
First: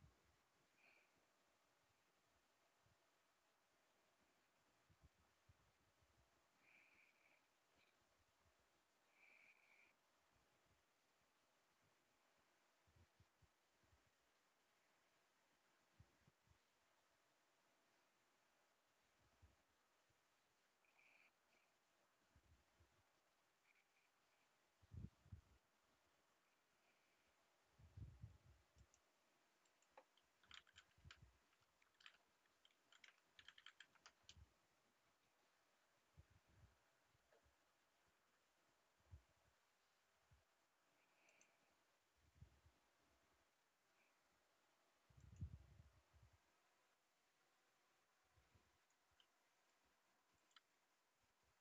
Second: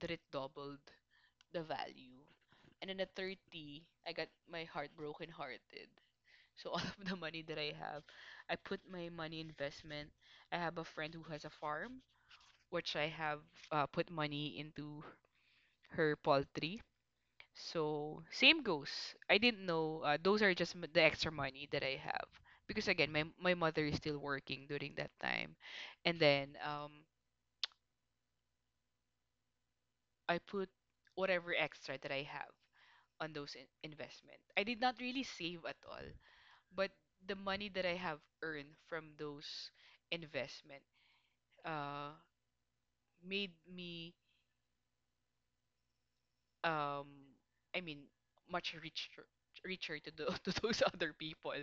Speaker 2: that it doubled the value. And then at 30, I got my heart broken hearted. So all of the money that I have, I put my money investment. I have a friend who has a farm, which I have put money into her poultry. So same goes. I didn't know those are just the extra money that I have because again, my mother is still working during that time, and then I put whatever extra that I have on those investment. I did not really save at all, but the money that I have earned from those investment uh made me um I mean much richer to those other people.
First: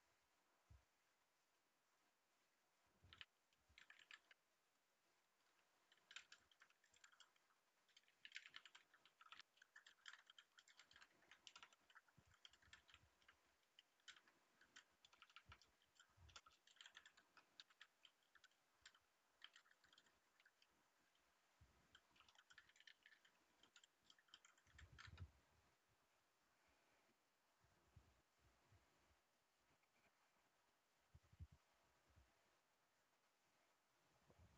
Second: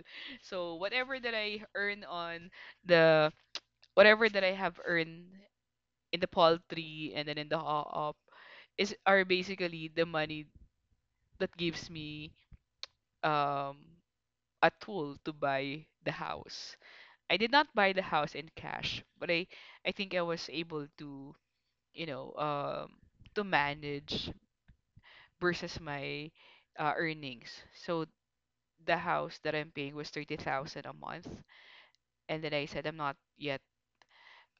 Speaker 2: So whatever that I earn on the whatever that I have earned in the poultry and then in the op is are basically the money that gives me um a tool to buy the house. I did not buy the house in cash, but I think I was able you know, um to manage versus my earnings. So the house that I'm paying was 30,000 a month and then I said I'm not yet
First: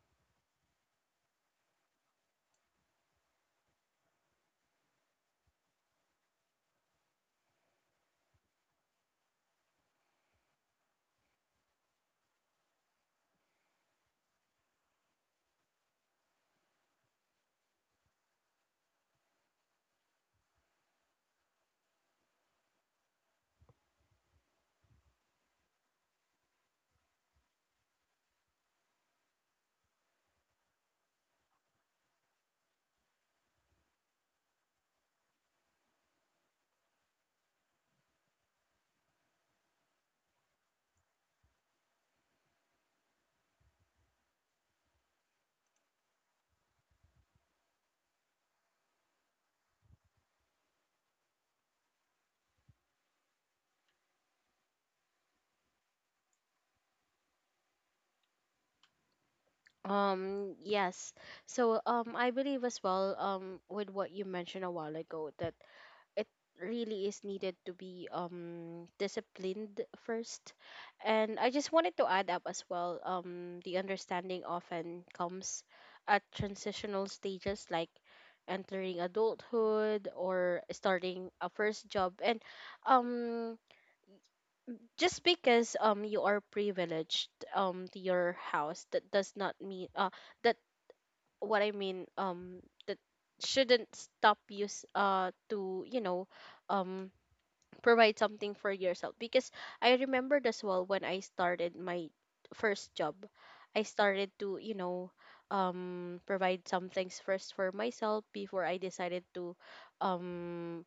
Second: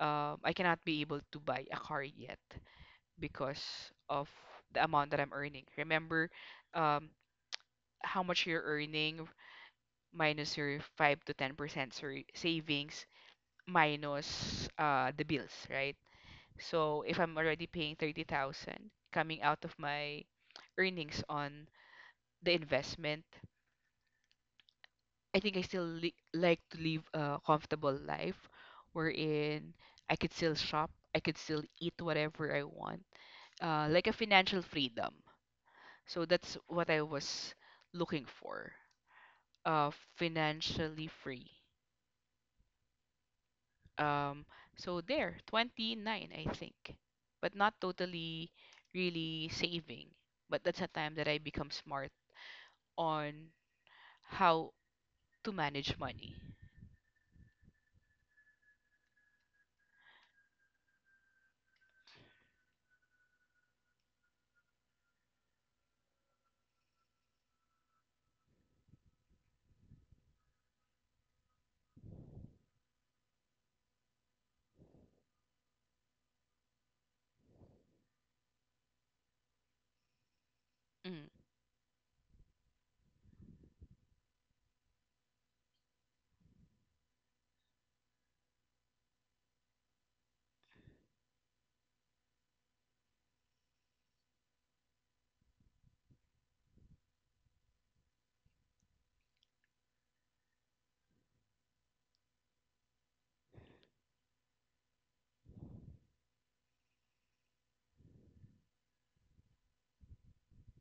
Speaker 2: I cannot be able to buy a car yet because of the amount that I'm earning. Remember um how much you're earning minus your 5 to 10% savings minus the bills, right? So if I'm already paying 30,000 coming out of my earnings on the investment, I think I still like to live a comfortable life wherein I could still shop, I could still eat whatever I want, like a financial freedom. So that's what I was looking for, uh, financially free. Um, so there, 29, I think, but not totally really saving. But that's a time that I become smart on how to manage money.
Speaker 1: Um yes. So I believe as well with what you mentioned a while ago that it really is needed to be disciplined first, and I just wanted to add up as well. The understanding often comes at transitional stages like entering adulthood or starting
Speaker 2: Mm.
Speaker 1: a first job. And um just because you are privileged to your house, that does not mean that, what I mean, that shouldn't stop you to, you know, um provide something for yourself. Because I remembered as well, when I started my first job, I started to, you know, provide some things first for myself before I decided to um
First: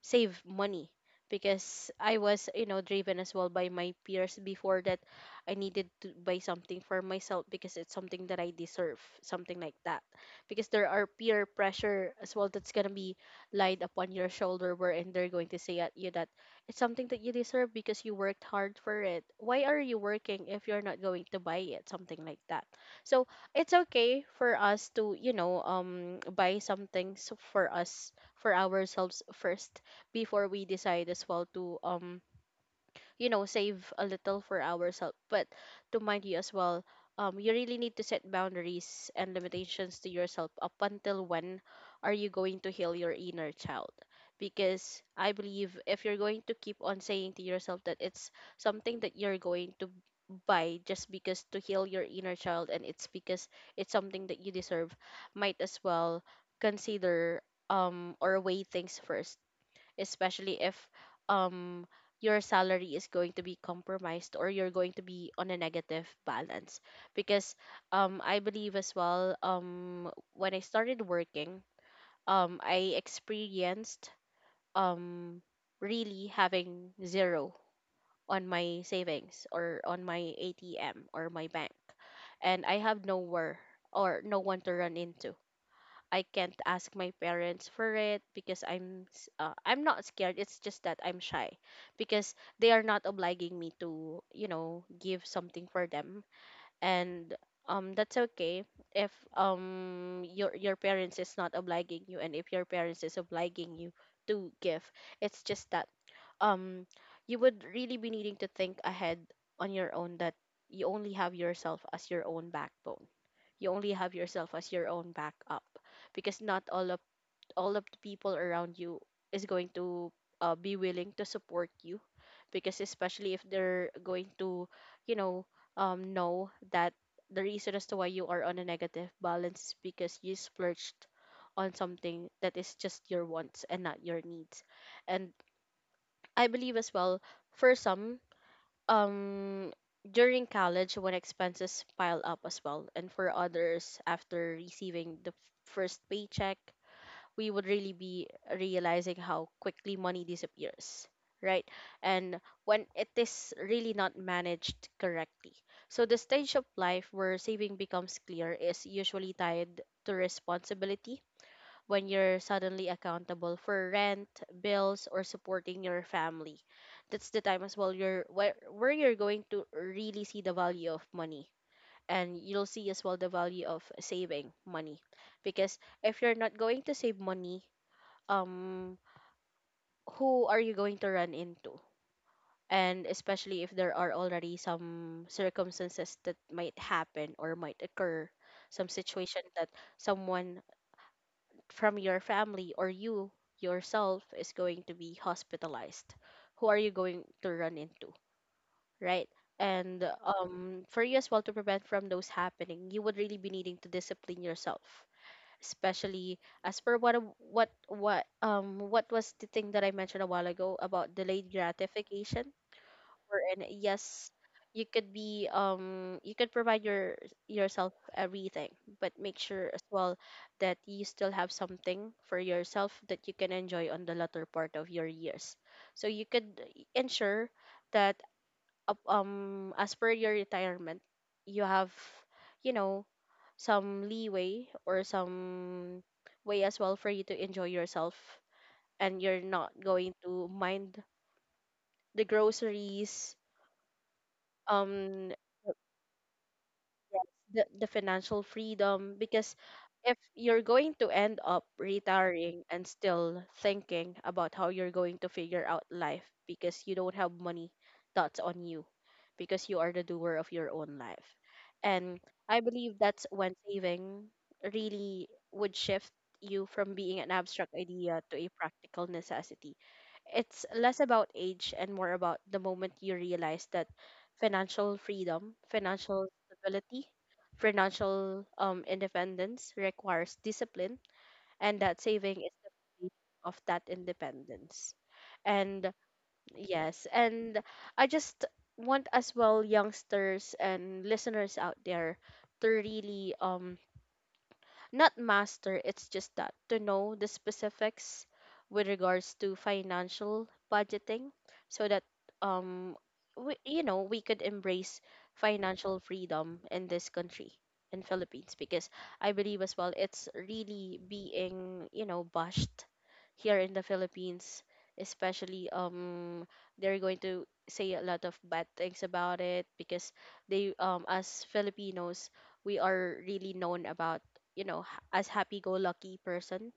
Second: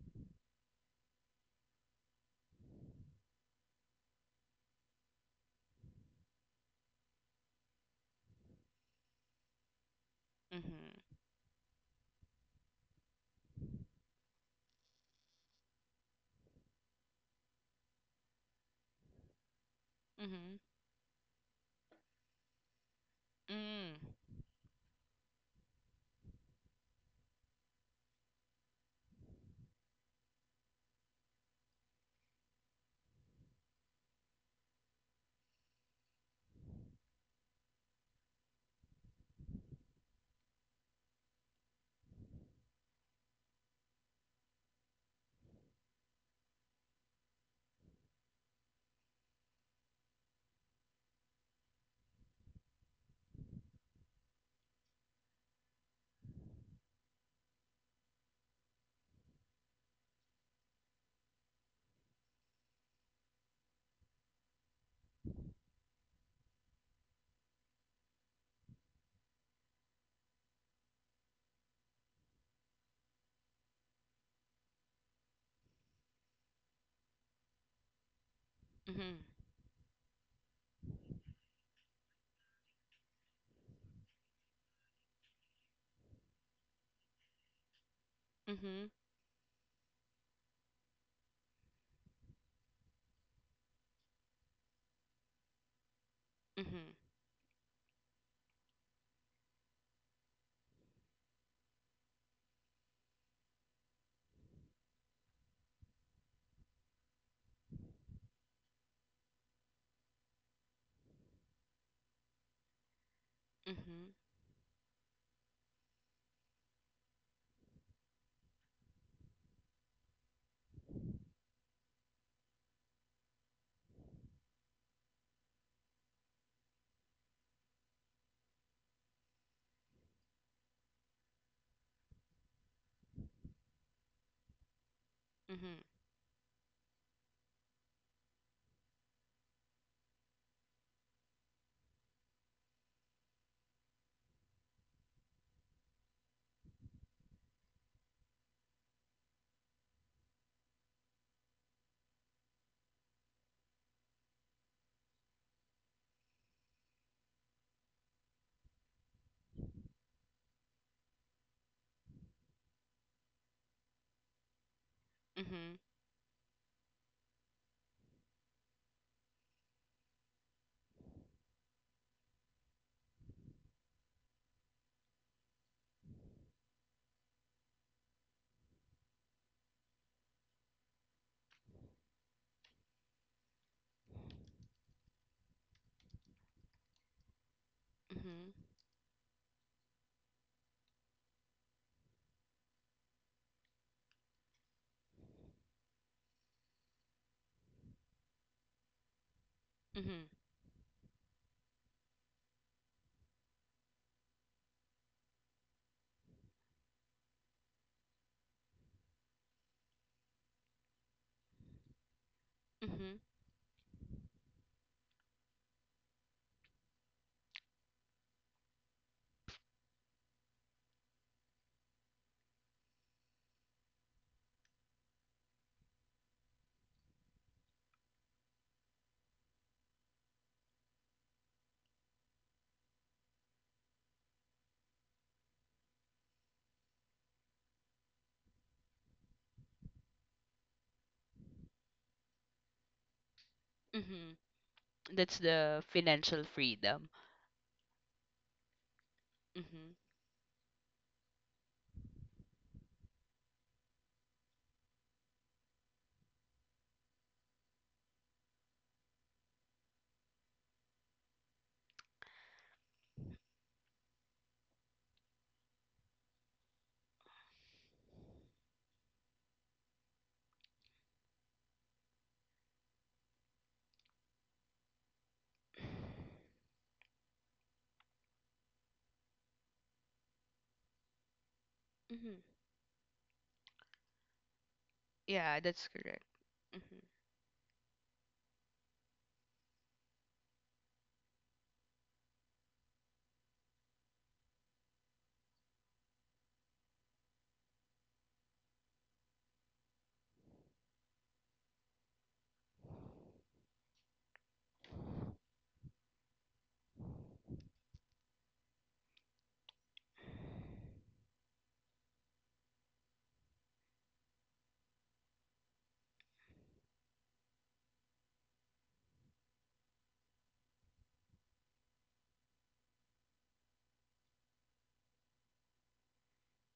Speaker 1: save money. Because I was, you know, driven as well by my peers before, that I needed to buy something for myself because it's something that I deserve, something like that. Because there
Speaker 2: Mhm.
Speaker 1: are peer pressure as well that's gonna be laid upon your shoulder, wherein they're going to say at you that it's something that you deserve because you worked hard for it. Why are you working
Speaker 2: Mhm.
Speaker 1: if you're not going to buy it? Something like that. So it's
Speaker 2: Mm.
Speaker 1: okay for us to, you know, buy some things for us, for ourselves first, before we decide as well to, you know, save a little for ourselves. But to mind you as well, you really need to set boundaries and limitations to yourself up until when are you going to heal your inner child. Because I believe, if you're going to keep on saying to yourself that it's something that you're going to buy just because to heal your inner child, and it's because it's something that you deserve, might as well consider, or weigh things first, especially if um your salary is going to be compromised or you're going to be on a negative balance. Because I believe as well, when I started working, I experienced um really having zero on my
Speaker 2: Mhm.
Speaker 1: savings or on my ATM or my bank. And I have nowhere or no one to run into. I can't ask my parents for it because
Speaker 2: Mhm.
Speaker 1: I'm not scared. It's just that I'm shy, because they are not obliging me to, you know, give something for them.
Speaker 2: Mhm.
Speaker 1: And that's okay if your parents is not obliging you, and if your parents is obliging you to give. It's just that um you would really be needing to think ahead on your own that you only have yourself as your own backbone, you only
Speaker 2: Mhm.
Speaker 1: have yourself as your own backup. Because not all of, the people around you is going to be willing to support you, because especially if they're going to, you know, know that the reason as to why you are on a negative balance is because you splurged on something that is just your wants and not your needs. And
Speaker 2: Mhm.
Speaker 1: I believe as well, for some, um during college, when expenses pile up as well, and for others after receiving the first paycheck, we would really be realizing how quickly money disappears, right, and when it is really not managed correctly. So the stage of life where saving becomes clear is usually tied to responsibility, when you're suddenly accountable for rent, bills, or
Speaker 2: Mhm.
Speaker 1: supporting your family. That's the time as well where you're going to really see the value of money. And you'll see as well the value of saving money. Because if you're not going to save money, um who are you going to run into? And especially if there are already some circumstances that might happen or might occur,
Speaker 2: Mhm.
Speaker 1: some situation that someone from your family or you yourself is going to be hospitalized, who are you going to run into, right? And
Speaker 2: Mhm.
Speaker 1: for you as well to prevent from those happening, you would really be needing to discipline yourself, especially as per what was the thing that I mentioned a while ago about delayed gratification.
Speaker 2: Mhm.
Speaker 1: And yes, you could be you could provide your, yourself, everything, but make sure as well that you still have something for yourself that you can enjoy on the latter part of your years, so you could ensure that, as per your retirement, you have, you know, some leeway or some way as well for you to enjoy yourself, and you're not going to mind the groceries.
Speaker 2: Mhm.
Speaker 1: um
Speaker 2: That's the financial freedom.
Speaker 1: yes, the financial freedom. Because
Speaker 2: Mhm.
Speaker 1: if you're going to end up retiring and still thinking about how you're going to figure out life because you don't have money, that's on you, because you are the doer of your own life. And I believe that's when saving really would shift you from being an abstract idea to a practical necessity. It's less about age and more about the moment you realize that financial freedom, financial stability, financial independence requires discipline, and that
Speaker 2: Mhm.
Speaker 1: saving is the key of that independence.
Speaker 2: Yeah, that's
Speaker 1: And
Speaker 2: correct. Mhm.
Speaker 1: yes, and I just want as well youngsters and listeners out there to really not master, it's just that to know the specifics with regards to financial budgeting, so that um we, you know, we could embrace financial freedom in this country, in Philippines, because I believe as well it's really being, you know, bashed here in the Philippines, especially they're going to say a lot of bad things about it, because they, as Filipinos, we are really known about, you know, as happy-go-lucky person,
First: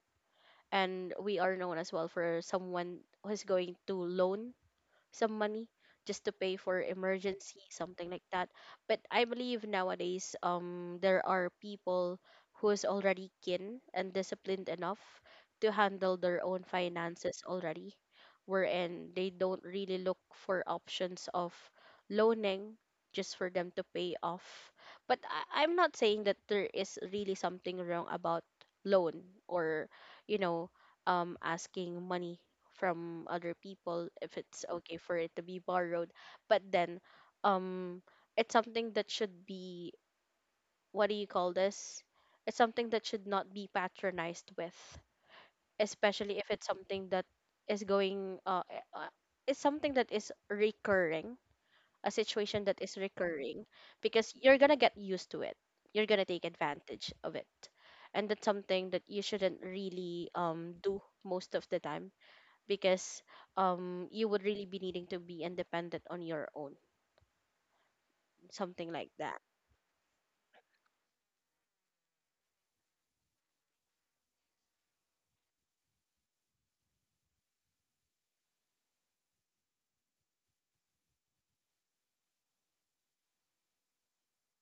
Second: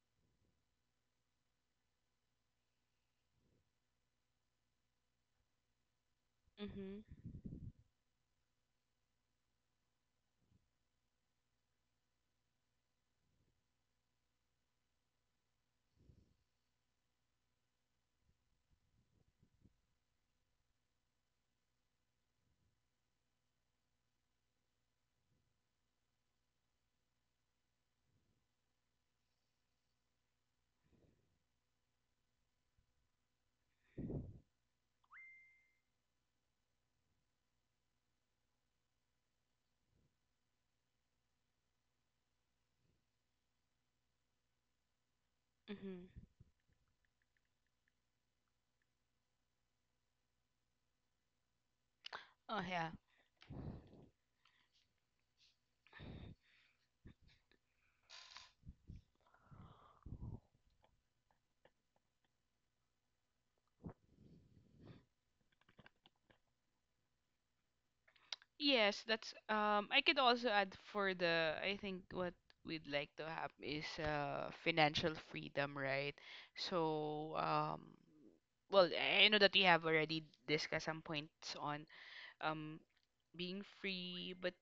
Speaker 1: and we are known as well for someone who's going to loan some money just to pay for
Speaker 2: Mhm.
Speaker 1: emergency, something like that. But I believe nowadays, there are people who is already keen and disciplined enough to handle their own finances already, wherein they don't really look for options of loaning just for them to pay off. But I'm not saying that there is really something wrong about loan, or, you know, asking money from other people if it's okay for it to be borrowed, but then um it's something that should be, what do you call this, it's something that should not be patronized with,
Speaker 2: Mhm.
Speaker 1: especially if it's something that is going it's something that is recurring, a
Speaker 2: Oh
Speaker 1: situation that
Speaker 2: yeah.
Speaker 1: is recurring, because you're gonna get used to it, you're gonna take advantage of it, and that's something that you shouldn't really do most of the time, because you would really be needing to be independent on your own, something
Speaker 2: Yes,
Speaker 1: like
Speaker 2: that's
Speaker 1: that.
Speaker 2: I could also add for the I think what we'd like to have is financial freedom, right? So well I know that we have already discussed some points on um being free, but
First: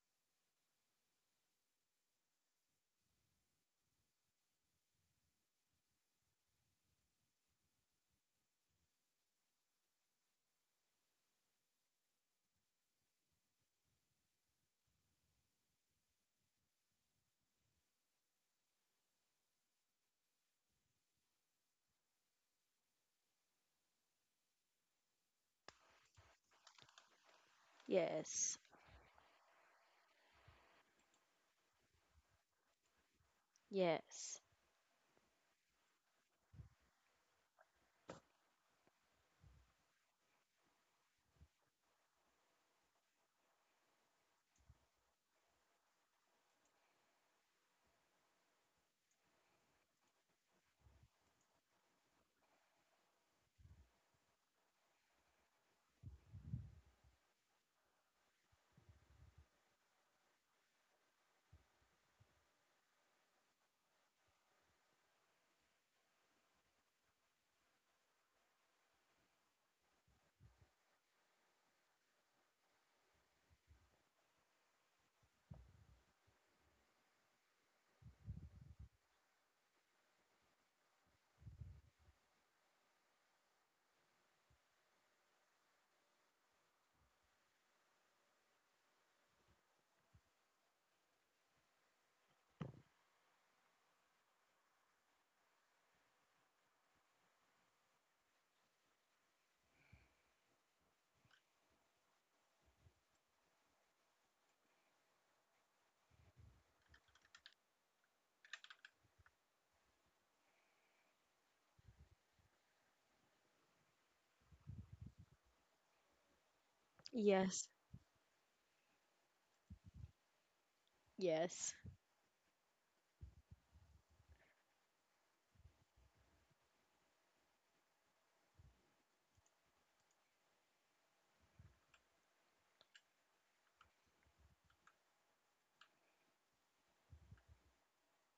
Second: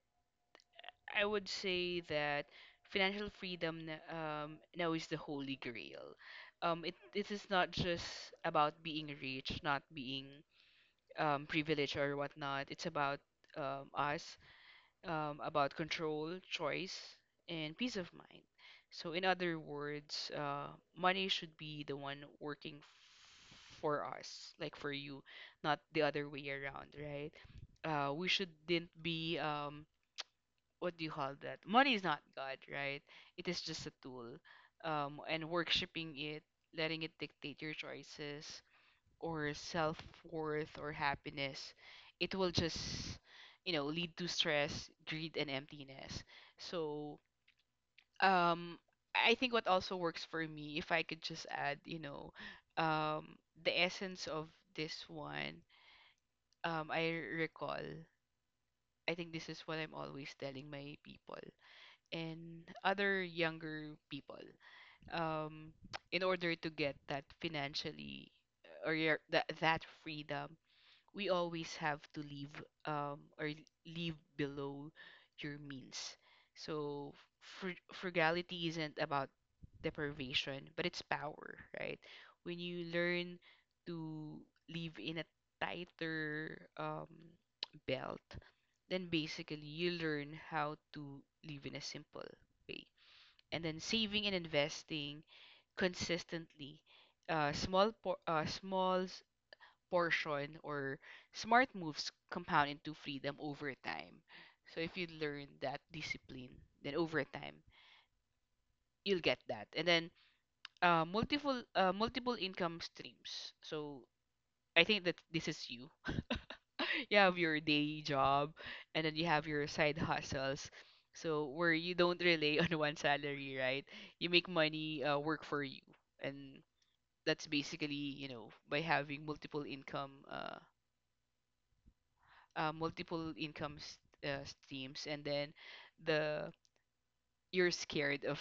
Speaker 2: I would say that financial freedom now is the holy grail. It is not just about being rich, not being privileged or whatnot. It's about us, about control, choice, and peace of mind. So, in other words, money should be the one working for us, like for you, not the other way around, right? We
Speaker 1: Yes.
Speaker 2: shouldn't be, what do you call that? Money is not God, right? It is just a tool.
Speaker 1: Yes.
Speaker 2: And worshiping it, letting it dictate your choices, or self worth or happiness, it will just, lead to stress, greed, and emptiness. So, um, I think what also works for me, if I could just add, um, the essence of this one, I recall. I think this is what I'm always telling my people and other younger people. Um, in order to get that financially or your, that freedom we always have to leave or leave below your means. So frugality isn't about deprivation, but it's power, right? When you learn to live in a tighter belt, then basically you learn how to live in a simple way. And then saving and investing consistently. Small small portion or smart moves compound into freedom over time. So if you learn that discipline, then over time you'll get that. And then multiple multiple income streams. So I think that this is you. you have your
Speaker 1: Yes.
Speaker 2: day job, and then you have your side hustles. So where
Speaker 1: Yes.
Speaker 2: you don't rely on one salary, right? You make money work for you, and that's basically by having multiple income streams. And then the you're scared of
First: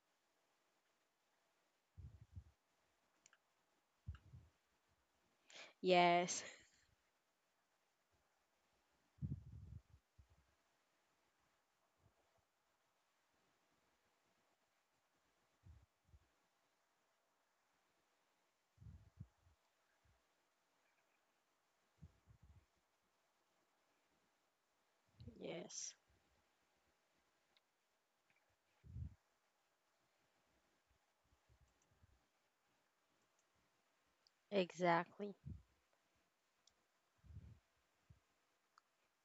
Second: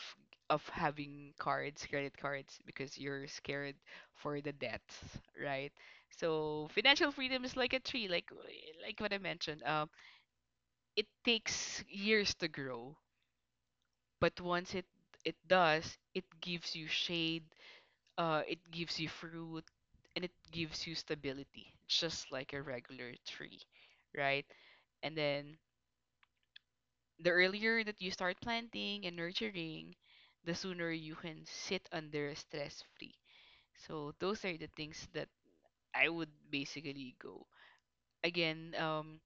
Speaker 2: having cards credit cards because you're scared for the debts, right?
Speaker 1: Yes.
Speaker 2: So financial freedom is like a tree, like what I mentioned. It takes years to grow, but once it does it gives you shade, it gives you fruit, and it gives you stability, just like a regular tree, right? And then
Speaker 1: Yes.
Speaker 2: the earlier that you start planting and nurturing, the sooner you can sit under stress free. So those are the things that
Speaker 1: Exactly.
Speaker 2: I would basically go. Again,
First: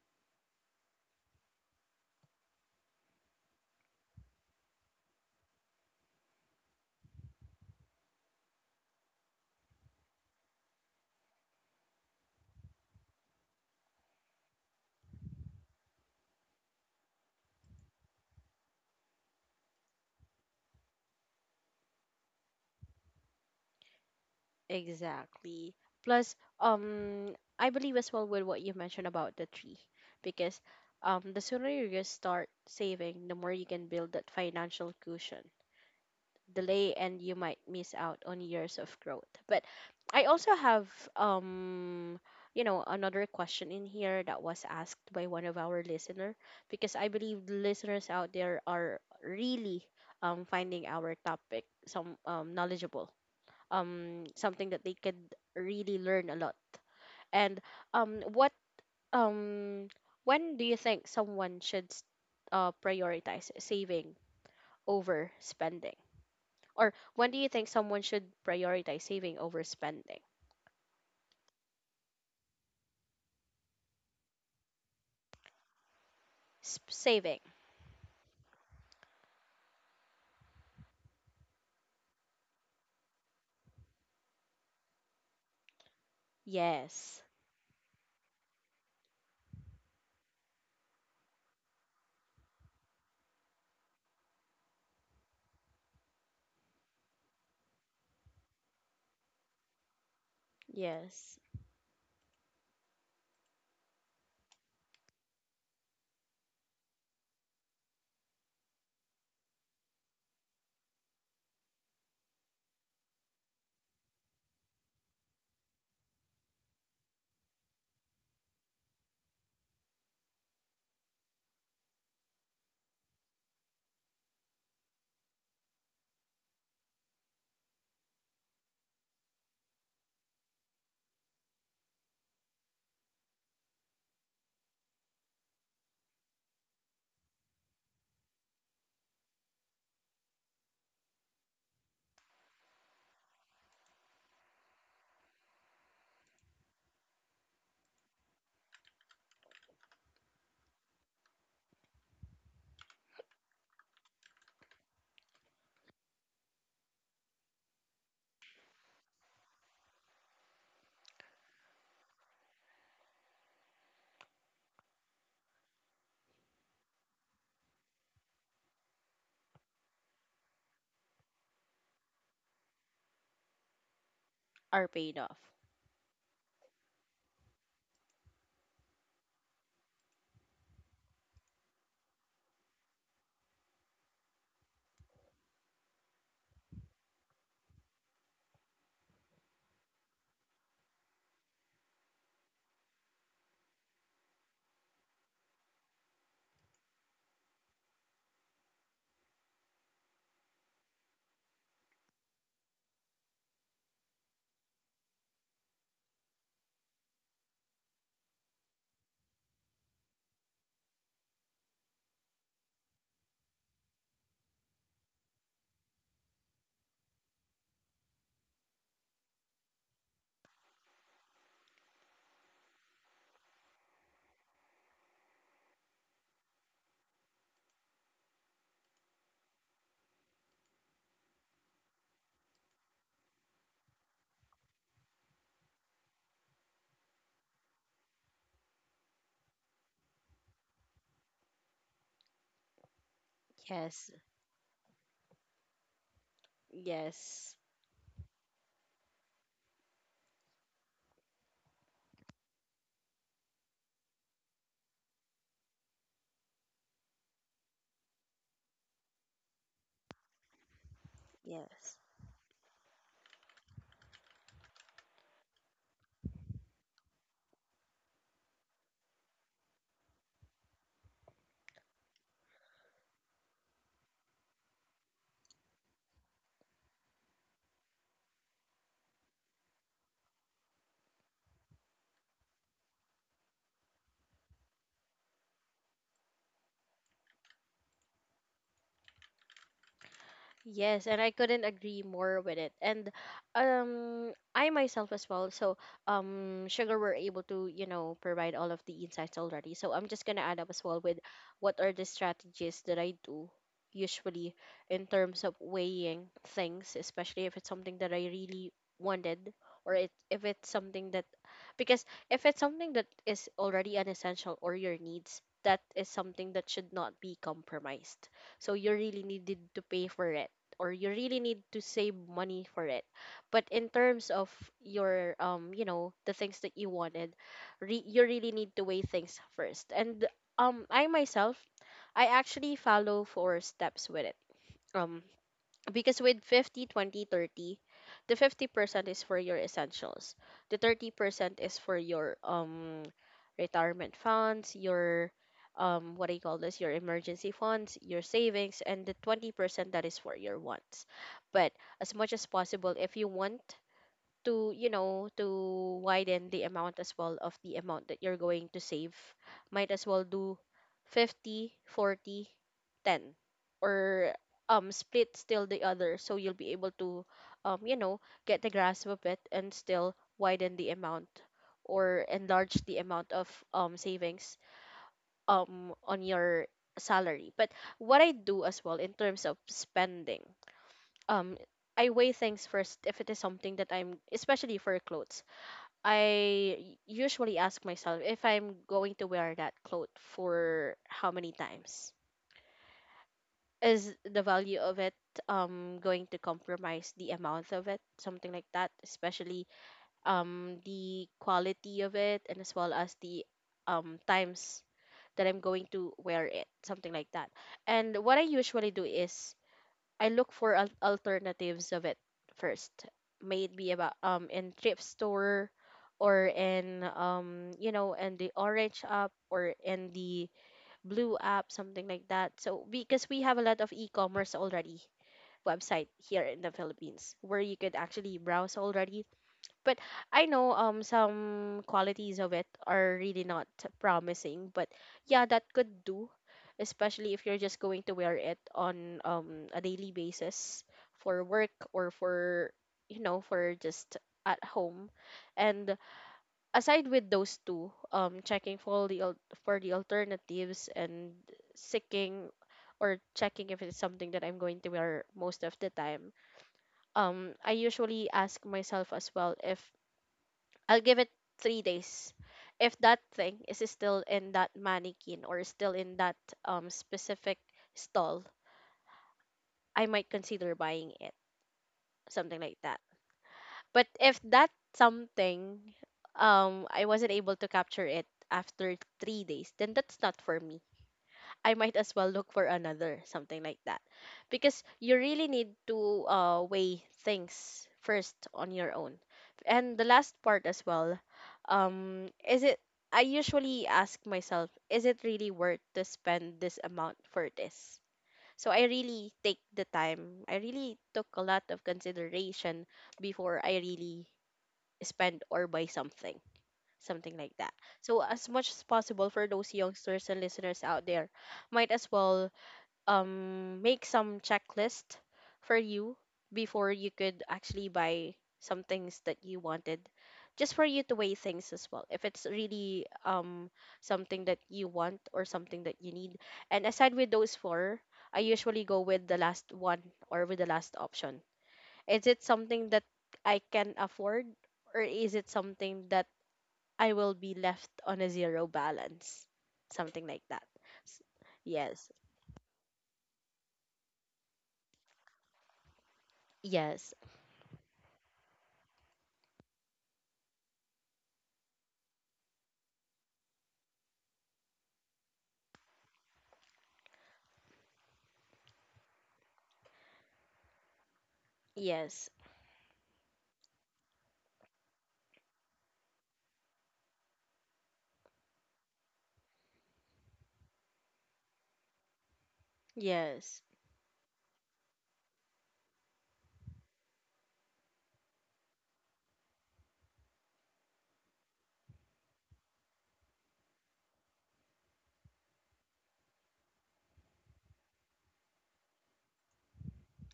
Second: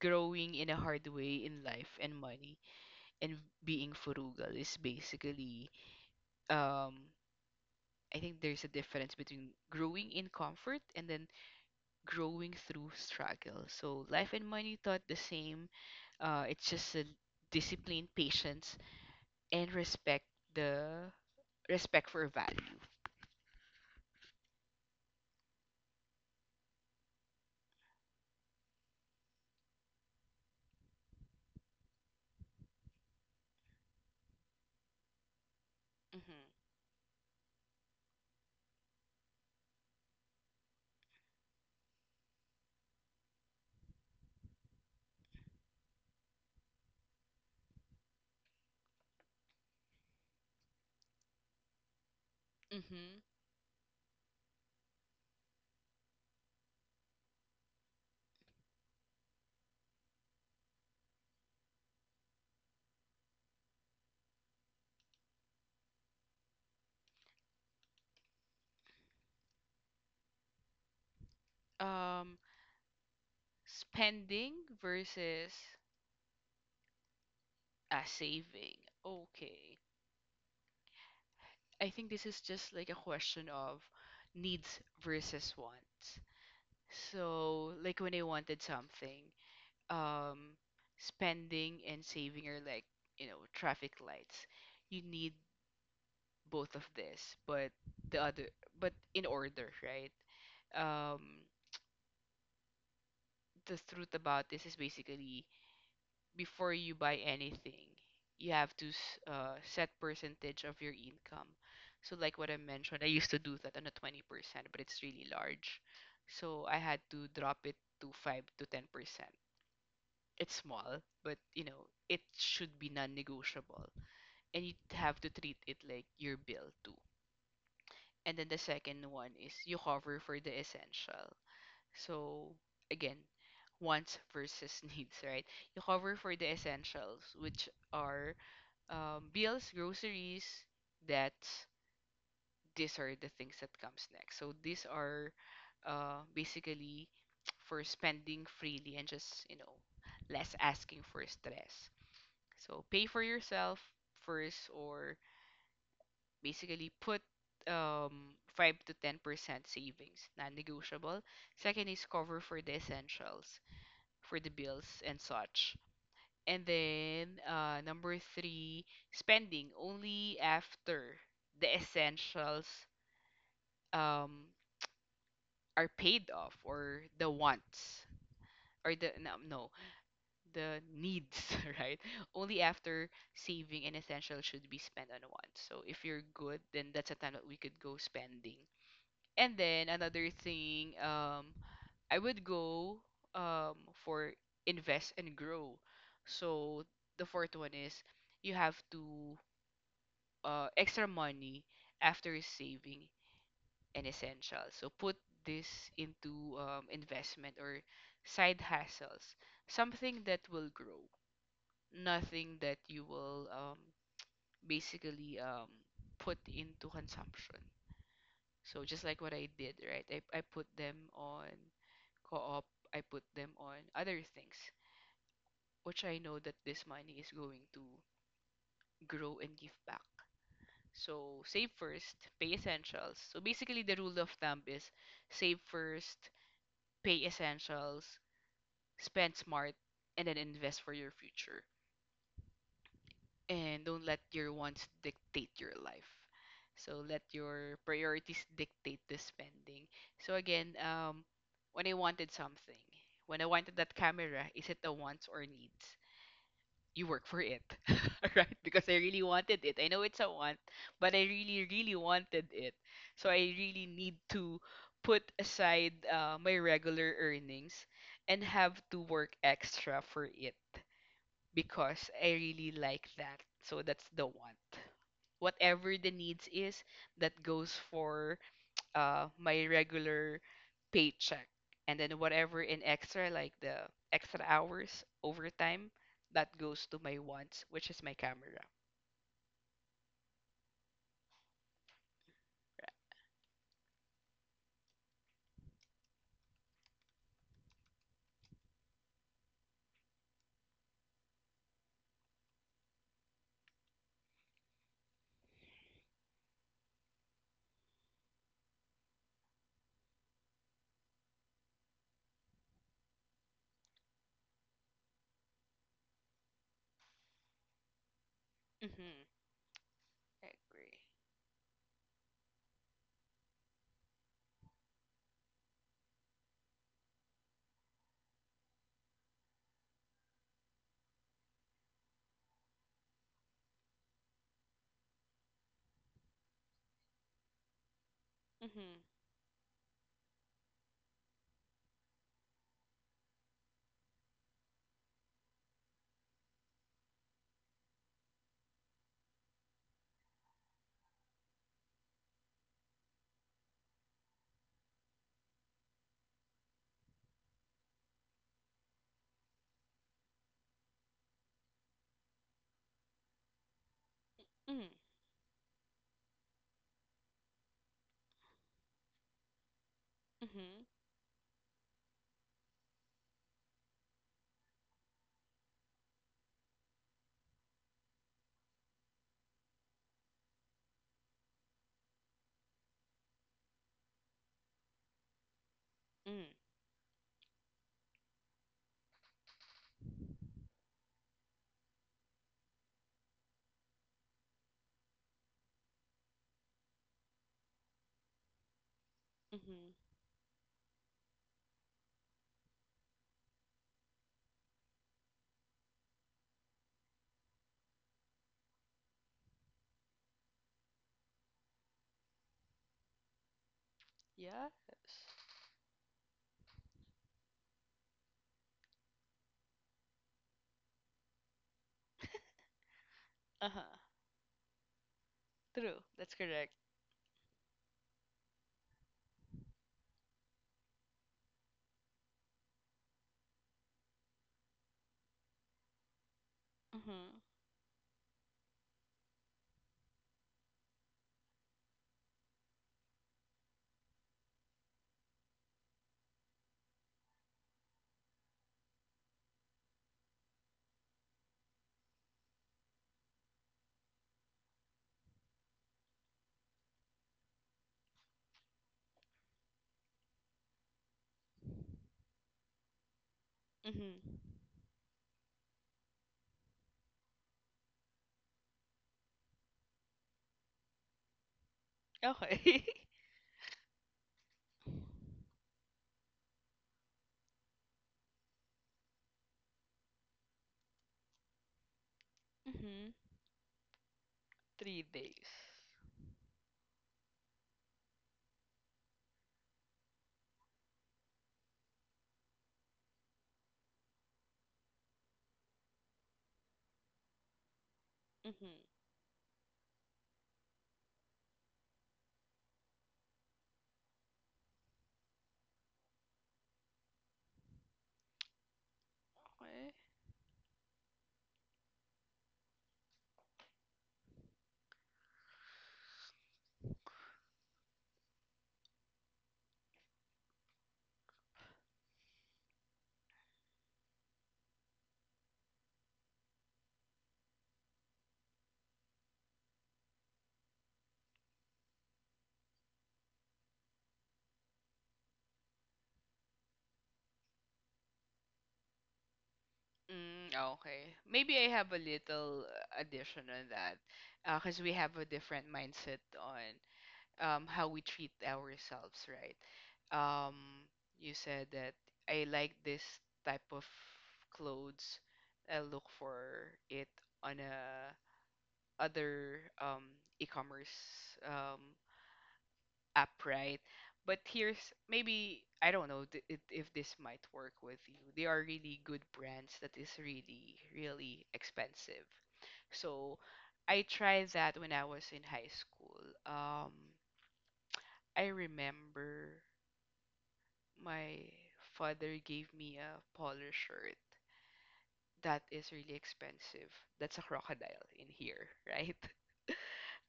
Speaker 2: growing in a hard way in life and money and being frugal is basically um I think there's a difference between growing in comfort and then growing through struggle. So life and money taught the same. It's just a discipline, patience, and respect the respect for value.
Speaker 1: Exactly. Plus, um I believe as well with what you mentioned about the tree, because the sooner you just start saving, the more you can build that financial cushion.
Speaker 2: Mm-hmm.
Speaker 1: Delay, and you might miss out on years of growth. But I also have, um you know, another question in here that was asked by one of our listener, because I believe the listeners out there are really finding our topic some knowledgeable,
Speaker 2: Mm-hmm.
Speaker 1: something that they could really learn a lot. And what um when do you think someone should prioritize saving over spending? Or when do you think someone should prioritize saving over spending?
Speaker 2: Um, spending versus
Speaker 1: Saving.
Speaker 2: saving. Okay. I think this is just like a question of needs versus wants.
Speaker 1: Yes.
Speaker 2: So, like when I wanted something, um, spending and saving are like, traffic lights. You need both of this, but the other, but in order, right?
Speaker 1: Yes.
Speaker 2: Um, the truth about this is basically before you buy anything, you have to set percentage of your income. So like what I mentioned, I used to do that on a 20%, but it's really large. So I had to drop it to 5 to 10%. It's small, but it should be non-negotiable. And you have to treat it like your bill too. And then the second one is you cover for the essential. So again, wants versus needs, right? You cover for the essentials, which are bills, groceries, debts. These are the things that comes next. So these are basically for spending freely and just less asking for stress. So pay for yourself first, or basically put 5 to 10% savings, non-negotiable. Second is cover for the essentials for the bills and such. And then number three, spending only after the essentials um,
Speaker 1: Are paid off.
Speaker 2: are paid off, or the wants, or the no, no, the needs, right? Only after saving and essential should be spent on wants. So if you're good, then that's a time that we could go spending. And then another thing, I would go um for invest and grow. So the fourth one is you have to extra money after saving and essentials. So put this into investment or side hustles, something that will grow, nothing that you will basically put into consumption. So just like what I did, right? I put them on co-op, I put them on other things which I know that this money is going to grow and give back. So save first, pay essentials. So basically, the rule of thumb is save first, pay essentials, spend smart, and then invest for your future. And don't
Speaker 1: Yes.
Speaker 2: let your wants dictate your life. So let
Speaker 1: Yes.
Speaker 2: your priorities dictate the spending. So again, when I wanted something, when I wanted that camera, is it a wants or needs? You work for it, right? Because I really wanted it. I know it's a want, but I really,
Speaker 1: Yes.
Speaker 2: really wanted it. So I really need to put aside my regular earnings and have to work extra for it because I really like that. So that's the want. Whatever the needs is, that goes for my regular paycheck, and then whatever in extra like the extra hours overtime, that goes to my wants which is my camera.
Speaker 1: Yes, and I couldn't agree more with it. And I myself as well. So Sugar were able to, you know, provide all of the insights already. So I'm just gonna add up as well with what are the strategies that I do usually in terms of weighing things, especially if it's something that I really wanted, or it if it's something that, because if it's something that is already an essential or your needs, that is something that should not be compromised. So you really
Speaker 2: Mhm.
Speaker 1: needed to pay for
Speaker 2: I
Speaker 1: it, or
Speaker 2: agree.
Speaker 1: you really need to save money for it. But in terms of your, you know, the things that you wanted, you really need to weigh things first. And I myself, I actually follow four steps with it, um because with 50, 20, 30, the
Speaker 2: Mhm.
Speaker 1: 50% is for your essentials. The 30% is for your retirement funds, your, what do you call this, your emergency funds, your savings, and the 20% that is for your wants. But as much as possible, if you want to to widen the amount as well of the amount that you're going to save, might as well do 50, 40, 10, or
Speaker 2: Mhm.
Speaker 1: split still the other so you'll be able to um you know get the grasp of it and still widen
Speaker 2: Mhm.
Speaker 1: the amount or enlarge the amount of savings on your salary. But what I do as well in terms of spending, um I weigh things first if it is something that I'm, especially for clothes,
Speaker 2: Mhm.
Speaker 1: usually ask myself if I'm going to wear that cloth for how many times. Is the value of it going to compromise the amount of it, something like that, especially
Speaker 2: Mhm.
Speaker 1: the quality of it, and as well as the times that I'm going to wear it, something like that. And what I usually do is I look for alternatives of it first. May it be about in
Speaker 2: Yes.
Speaker 1: thrift store or in in the orange app or in the blue app, something like that. So because we have a lot
Speaker 2: Uh-huh.
Speaker 1: of e-commerce already
Speaker 2: True,
Speaker 1: website
Speaker 2: that's
Speaker 1: here in the
Speaker 2: correct.
Speaker 1: Philippines where you could actually browse already. But I know some qualities of it are really not promising. But yeah, that could do, especially if
Speaker 2: Mhm.
Speaker 1: you're just going to wear it on a daily basis for work or for for just at home. And aside with those two, checking for the for the alternatives and seeking or checking if it's something that I'm going to wear most of the time, I usually ask myself as well if I'll give it 3 days. If that thing is
Speaker 2: Mhm.
Speaker 1: still in that mannequin or still in that specific stall, I might consider buying it, something like
Speaker 2: Okay.
Speaker 1: that. But if that something, I wasn't able to capture it after 3 days, then that's not for me. I might as well look for
Speaker 2: Mhm.
Speaker 1: another, something like that. Because
Speaker 2: 3
Speaker 1: you really
Speaker 2: days.
Speaker 1: need to weigh things first on your own. And the last part as well, um, is it, I usually ask myself, is it really worth to spend this amount for this? So I
Speaker 2: Mhm.
Speaker 1: really take the time. I really took a lot of consideration before I really spend or buy something, something like that. So as much as possible for those
Speaker 2: Okay.
Speaker 1: youngsters and listeners out there, might as well make some checklist for you before you could actually buy some things that you wanted, just for you to weigh things as well if it's really something that you want or something that you need. And aside with those four, I usually go with the last one, or with the last option, is it something that I can afford, or is it something that I will be left on a zero balance, something like
Speaker 2: Mm,
Speaker 1: that.
Speaker 2: okay.
Speaker 1: S-
Speaker 2: Maybe I have a
Speaker 1: yes.
Speaker 2: little addition on that, because we have a different mindset on
Speaker 1: Yes,
Speaker 2: how we treat ourselves, right? Um, you said that I like this type of clothes. I look for it on a other e-commerce,
Speaker 1: yes.
Speaker 2: upright. But here's, maybe I don't know it, if this might work with you. They are really good brands that is really really expensive. So
Speaker 1: Yes,
Speaker 2: I tried that when I was in high school. Um, I remember my father gave me a polo shirt that is really expensive. That's a crocodile in here, right?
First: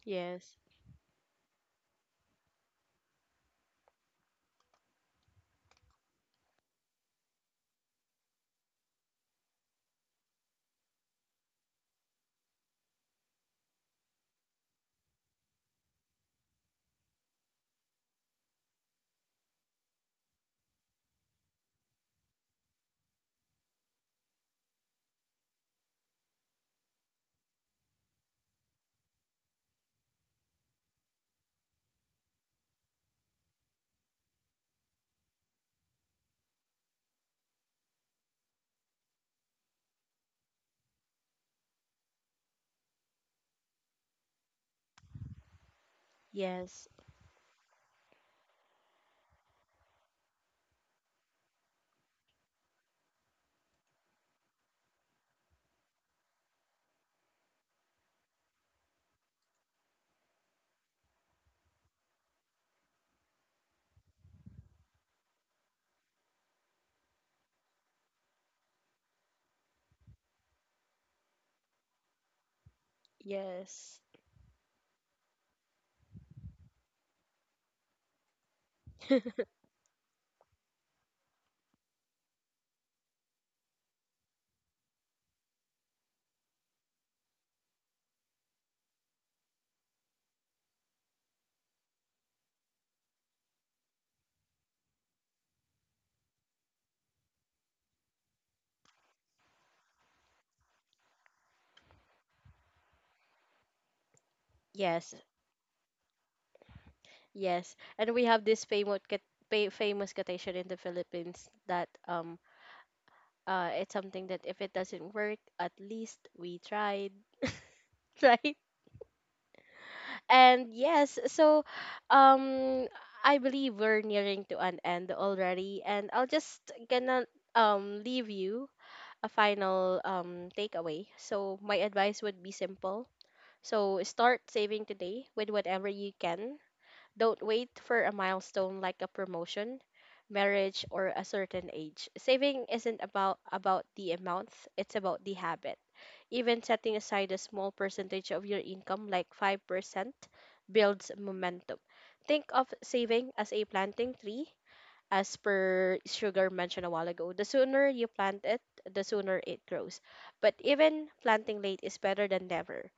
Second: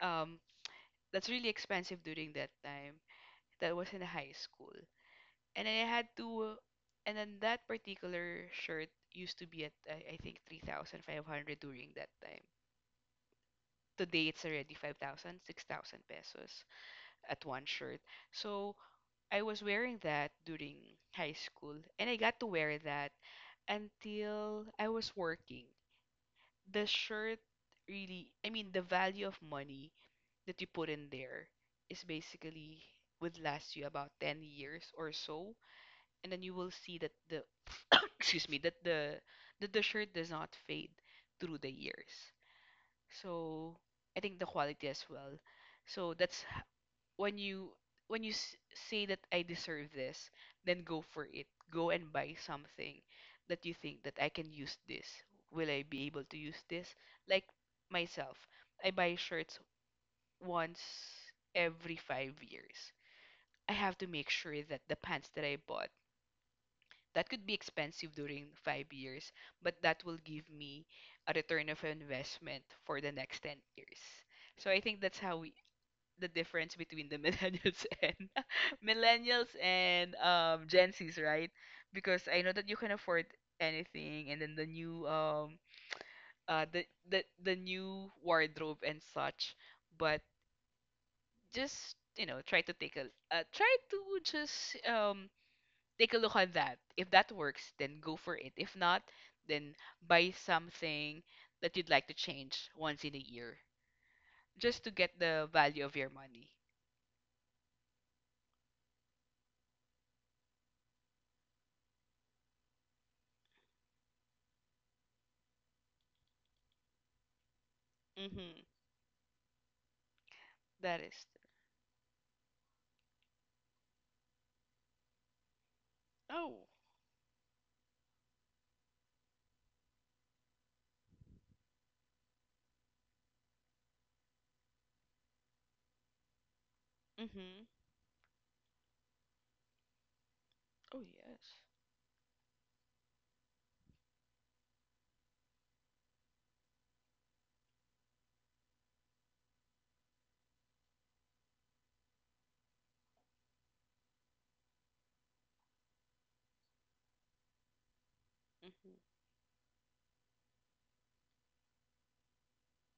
Speaker 2: Um,
Speaker 1: yes,
Speaker 2: that's really expensive during that time. That was in high school. And then I had to, and then that particular shirt used to be at I think 3,500 during that time. Today it's already 5,000, 6,000 pesos at one shirt. So I was wearing that during high school, and I got to wear that until I was working. The shirt really, I mean, the value of money that you put in there is basically would last you about 10 years or so, and then you will see that the excuse me, that the shirt does not fade through the years. So I think the quality as well. So that's
Speaker 1: yes,
Speaker 2: when you when you say that I deserve this, then go for it, go and buy something that you think that I can use this, will I be able to use this, like myself. I buy shirts once every 5 years. I have to make sure that the pants that I bought, that could be expensive during 5 years, but that will give me a return of investment for the next 10 years.
Speaker 1: yes,
Speaker 2: So I think that's how we, the difference between the millennials and millennials and Gen Zs, right? Because I know that you can afford anything, and then uh the the new wardrobe and such, but just try to just take a look on that. If that works, then go for it. If not, then buy something that you'd like to change once in a year, just to
Speaker 1: yes,
Speaker 2: get the value of your money.
Speaker 1: yes. And we have this famous quotation in the Philippines that it's something that if it doesn't work, at least we tried, right?
Speaker 2: Mm-hmm.
Speaker 1: And
Speaker 2: That
Speaker 1: yes,
Speaker 2: is.
Speaker 1: so um I believe we're nearing to an end already, and I'll
Speaker 2: Oh.
Speaker 1: just gonna leave you a final takeaway. So my advice would be simple. So start saving today with whatever you can. Don't
Speaker 2: Mm-hmm.
Speaker 1: wait for a milestone like a promotion, marriage,
Speaker 2: Oh,
Speaker 1: or a
Speaker 2: yes.
Speaker 1: certain age. Saving isn't about the amount, it's about the habit. Even setting aside a small percentage of your income like 5% builds momentum. Think of saving as a planting tree, as per Sugar mentioned a while ago. The sooner you plant it, the
Speaker 2: Mm-hmm.
Speaker 1: sooner it grows. But even planting late is better than never.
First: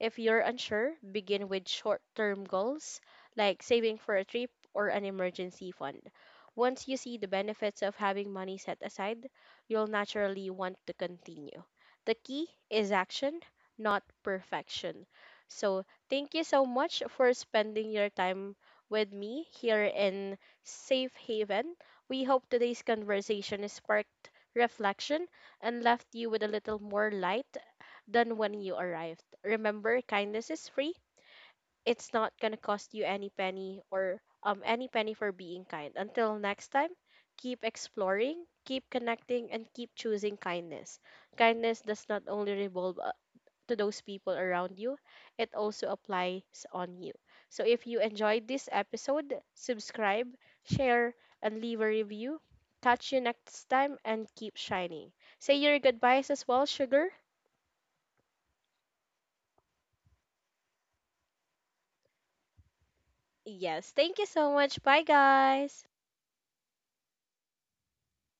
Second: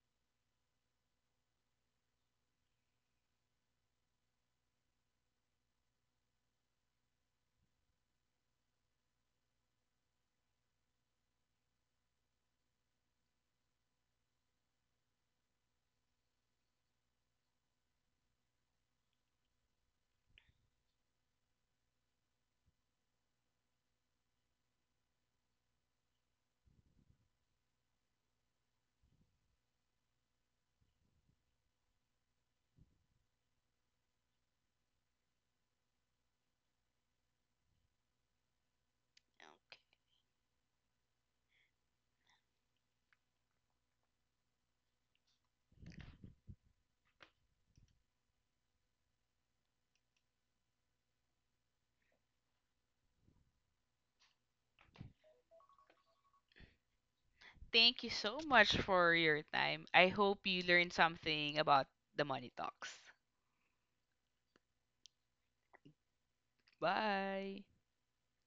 Speaker 1: If you're unsure, begin with short term goals like saving for a trip or an emergency fund. Once you see the benefits of having money set aside, you'll naturally want to continue. The key is action, not perfection. So, thank you so much for spending your time with me here in Safe Haven. We hope today's conversation has sparked reflection and left you with a little more light than when you arrived. Remember, kindness is free. It's not going to cost you any penny or any penny for being kind. Until next time, keep exploring, keep connecting, and
Speaker 2: Okay.
Speaker 1: keep choosing kindness. Kindness does not only revolve to those people around you, it also applies on you. So if you enjoyed this episode, subscribe, share, and leave a review. Catch you next time and keep shining. Say your goodbyes as well, Sugar.
Speaker 2: Thank you so much for your time. I hope you learned something about the money talks.
Speaker 1: Yes, thank you so much. Bye, guys.
Speaker 2: Bye.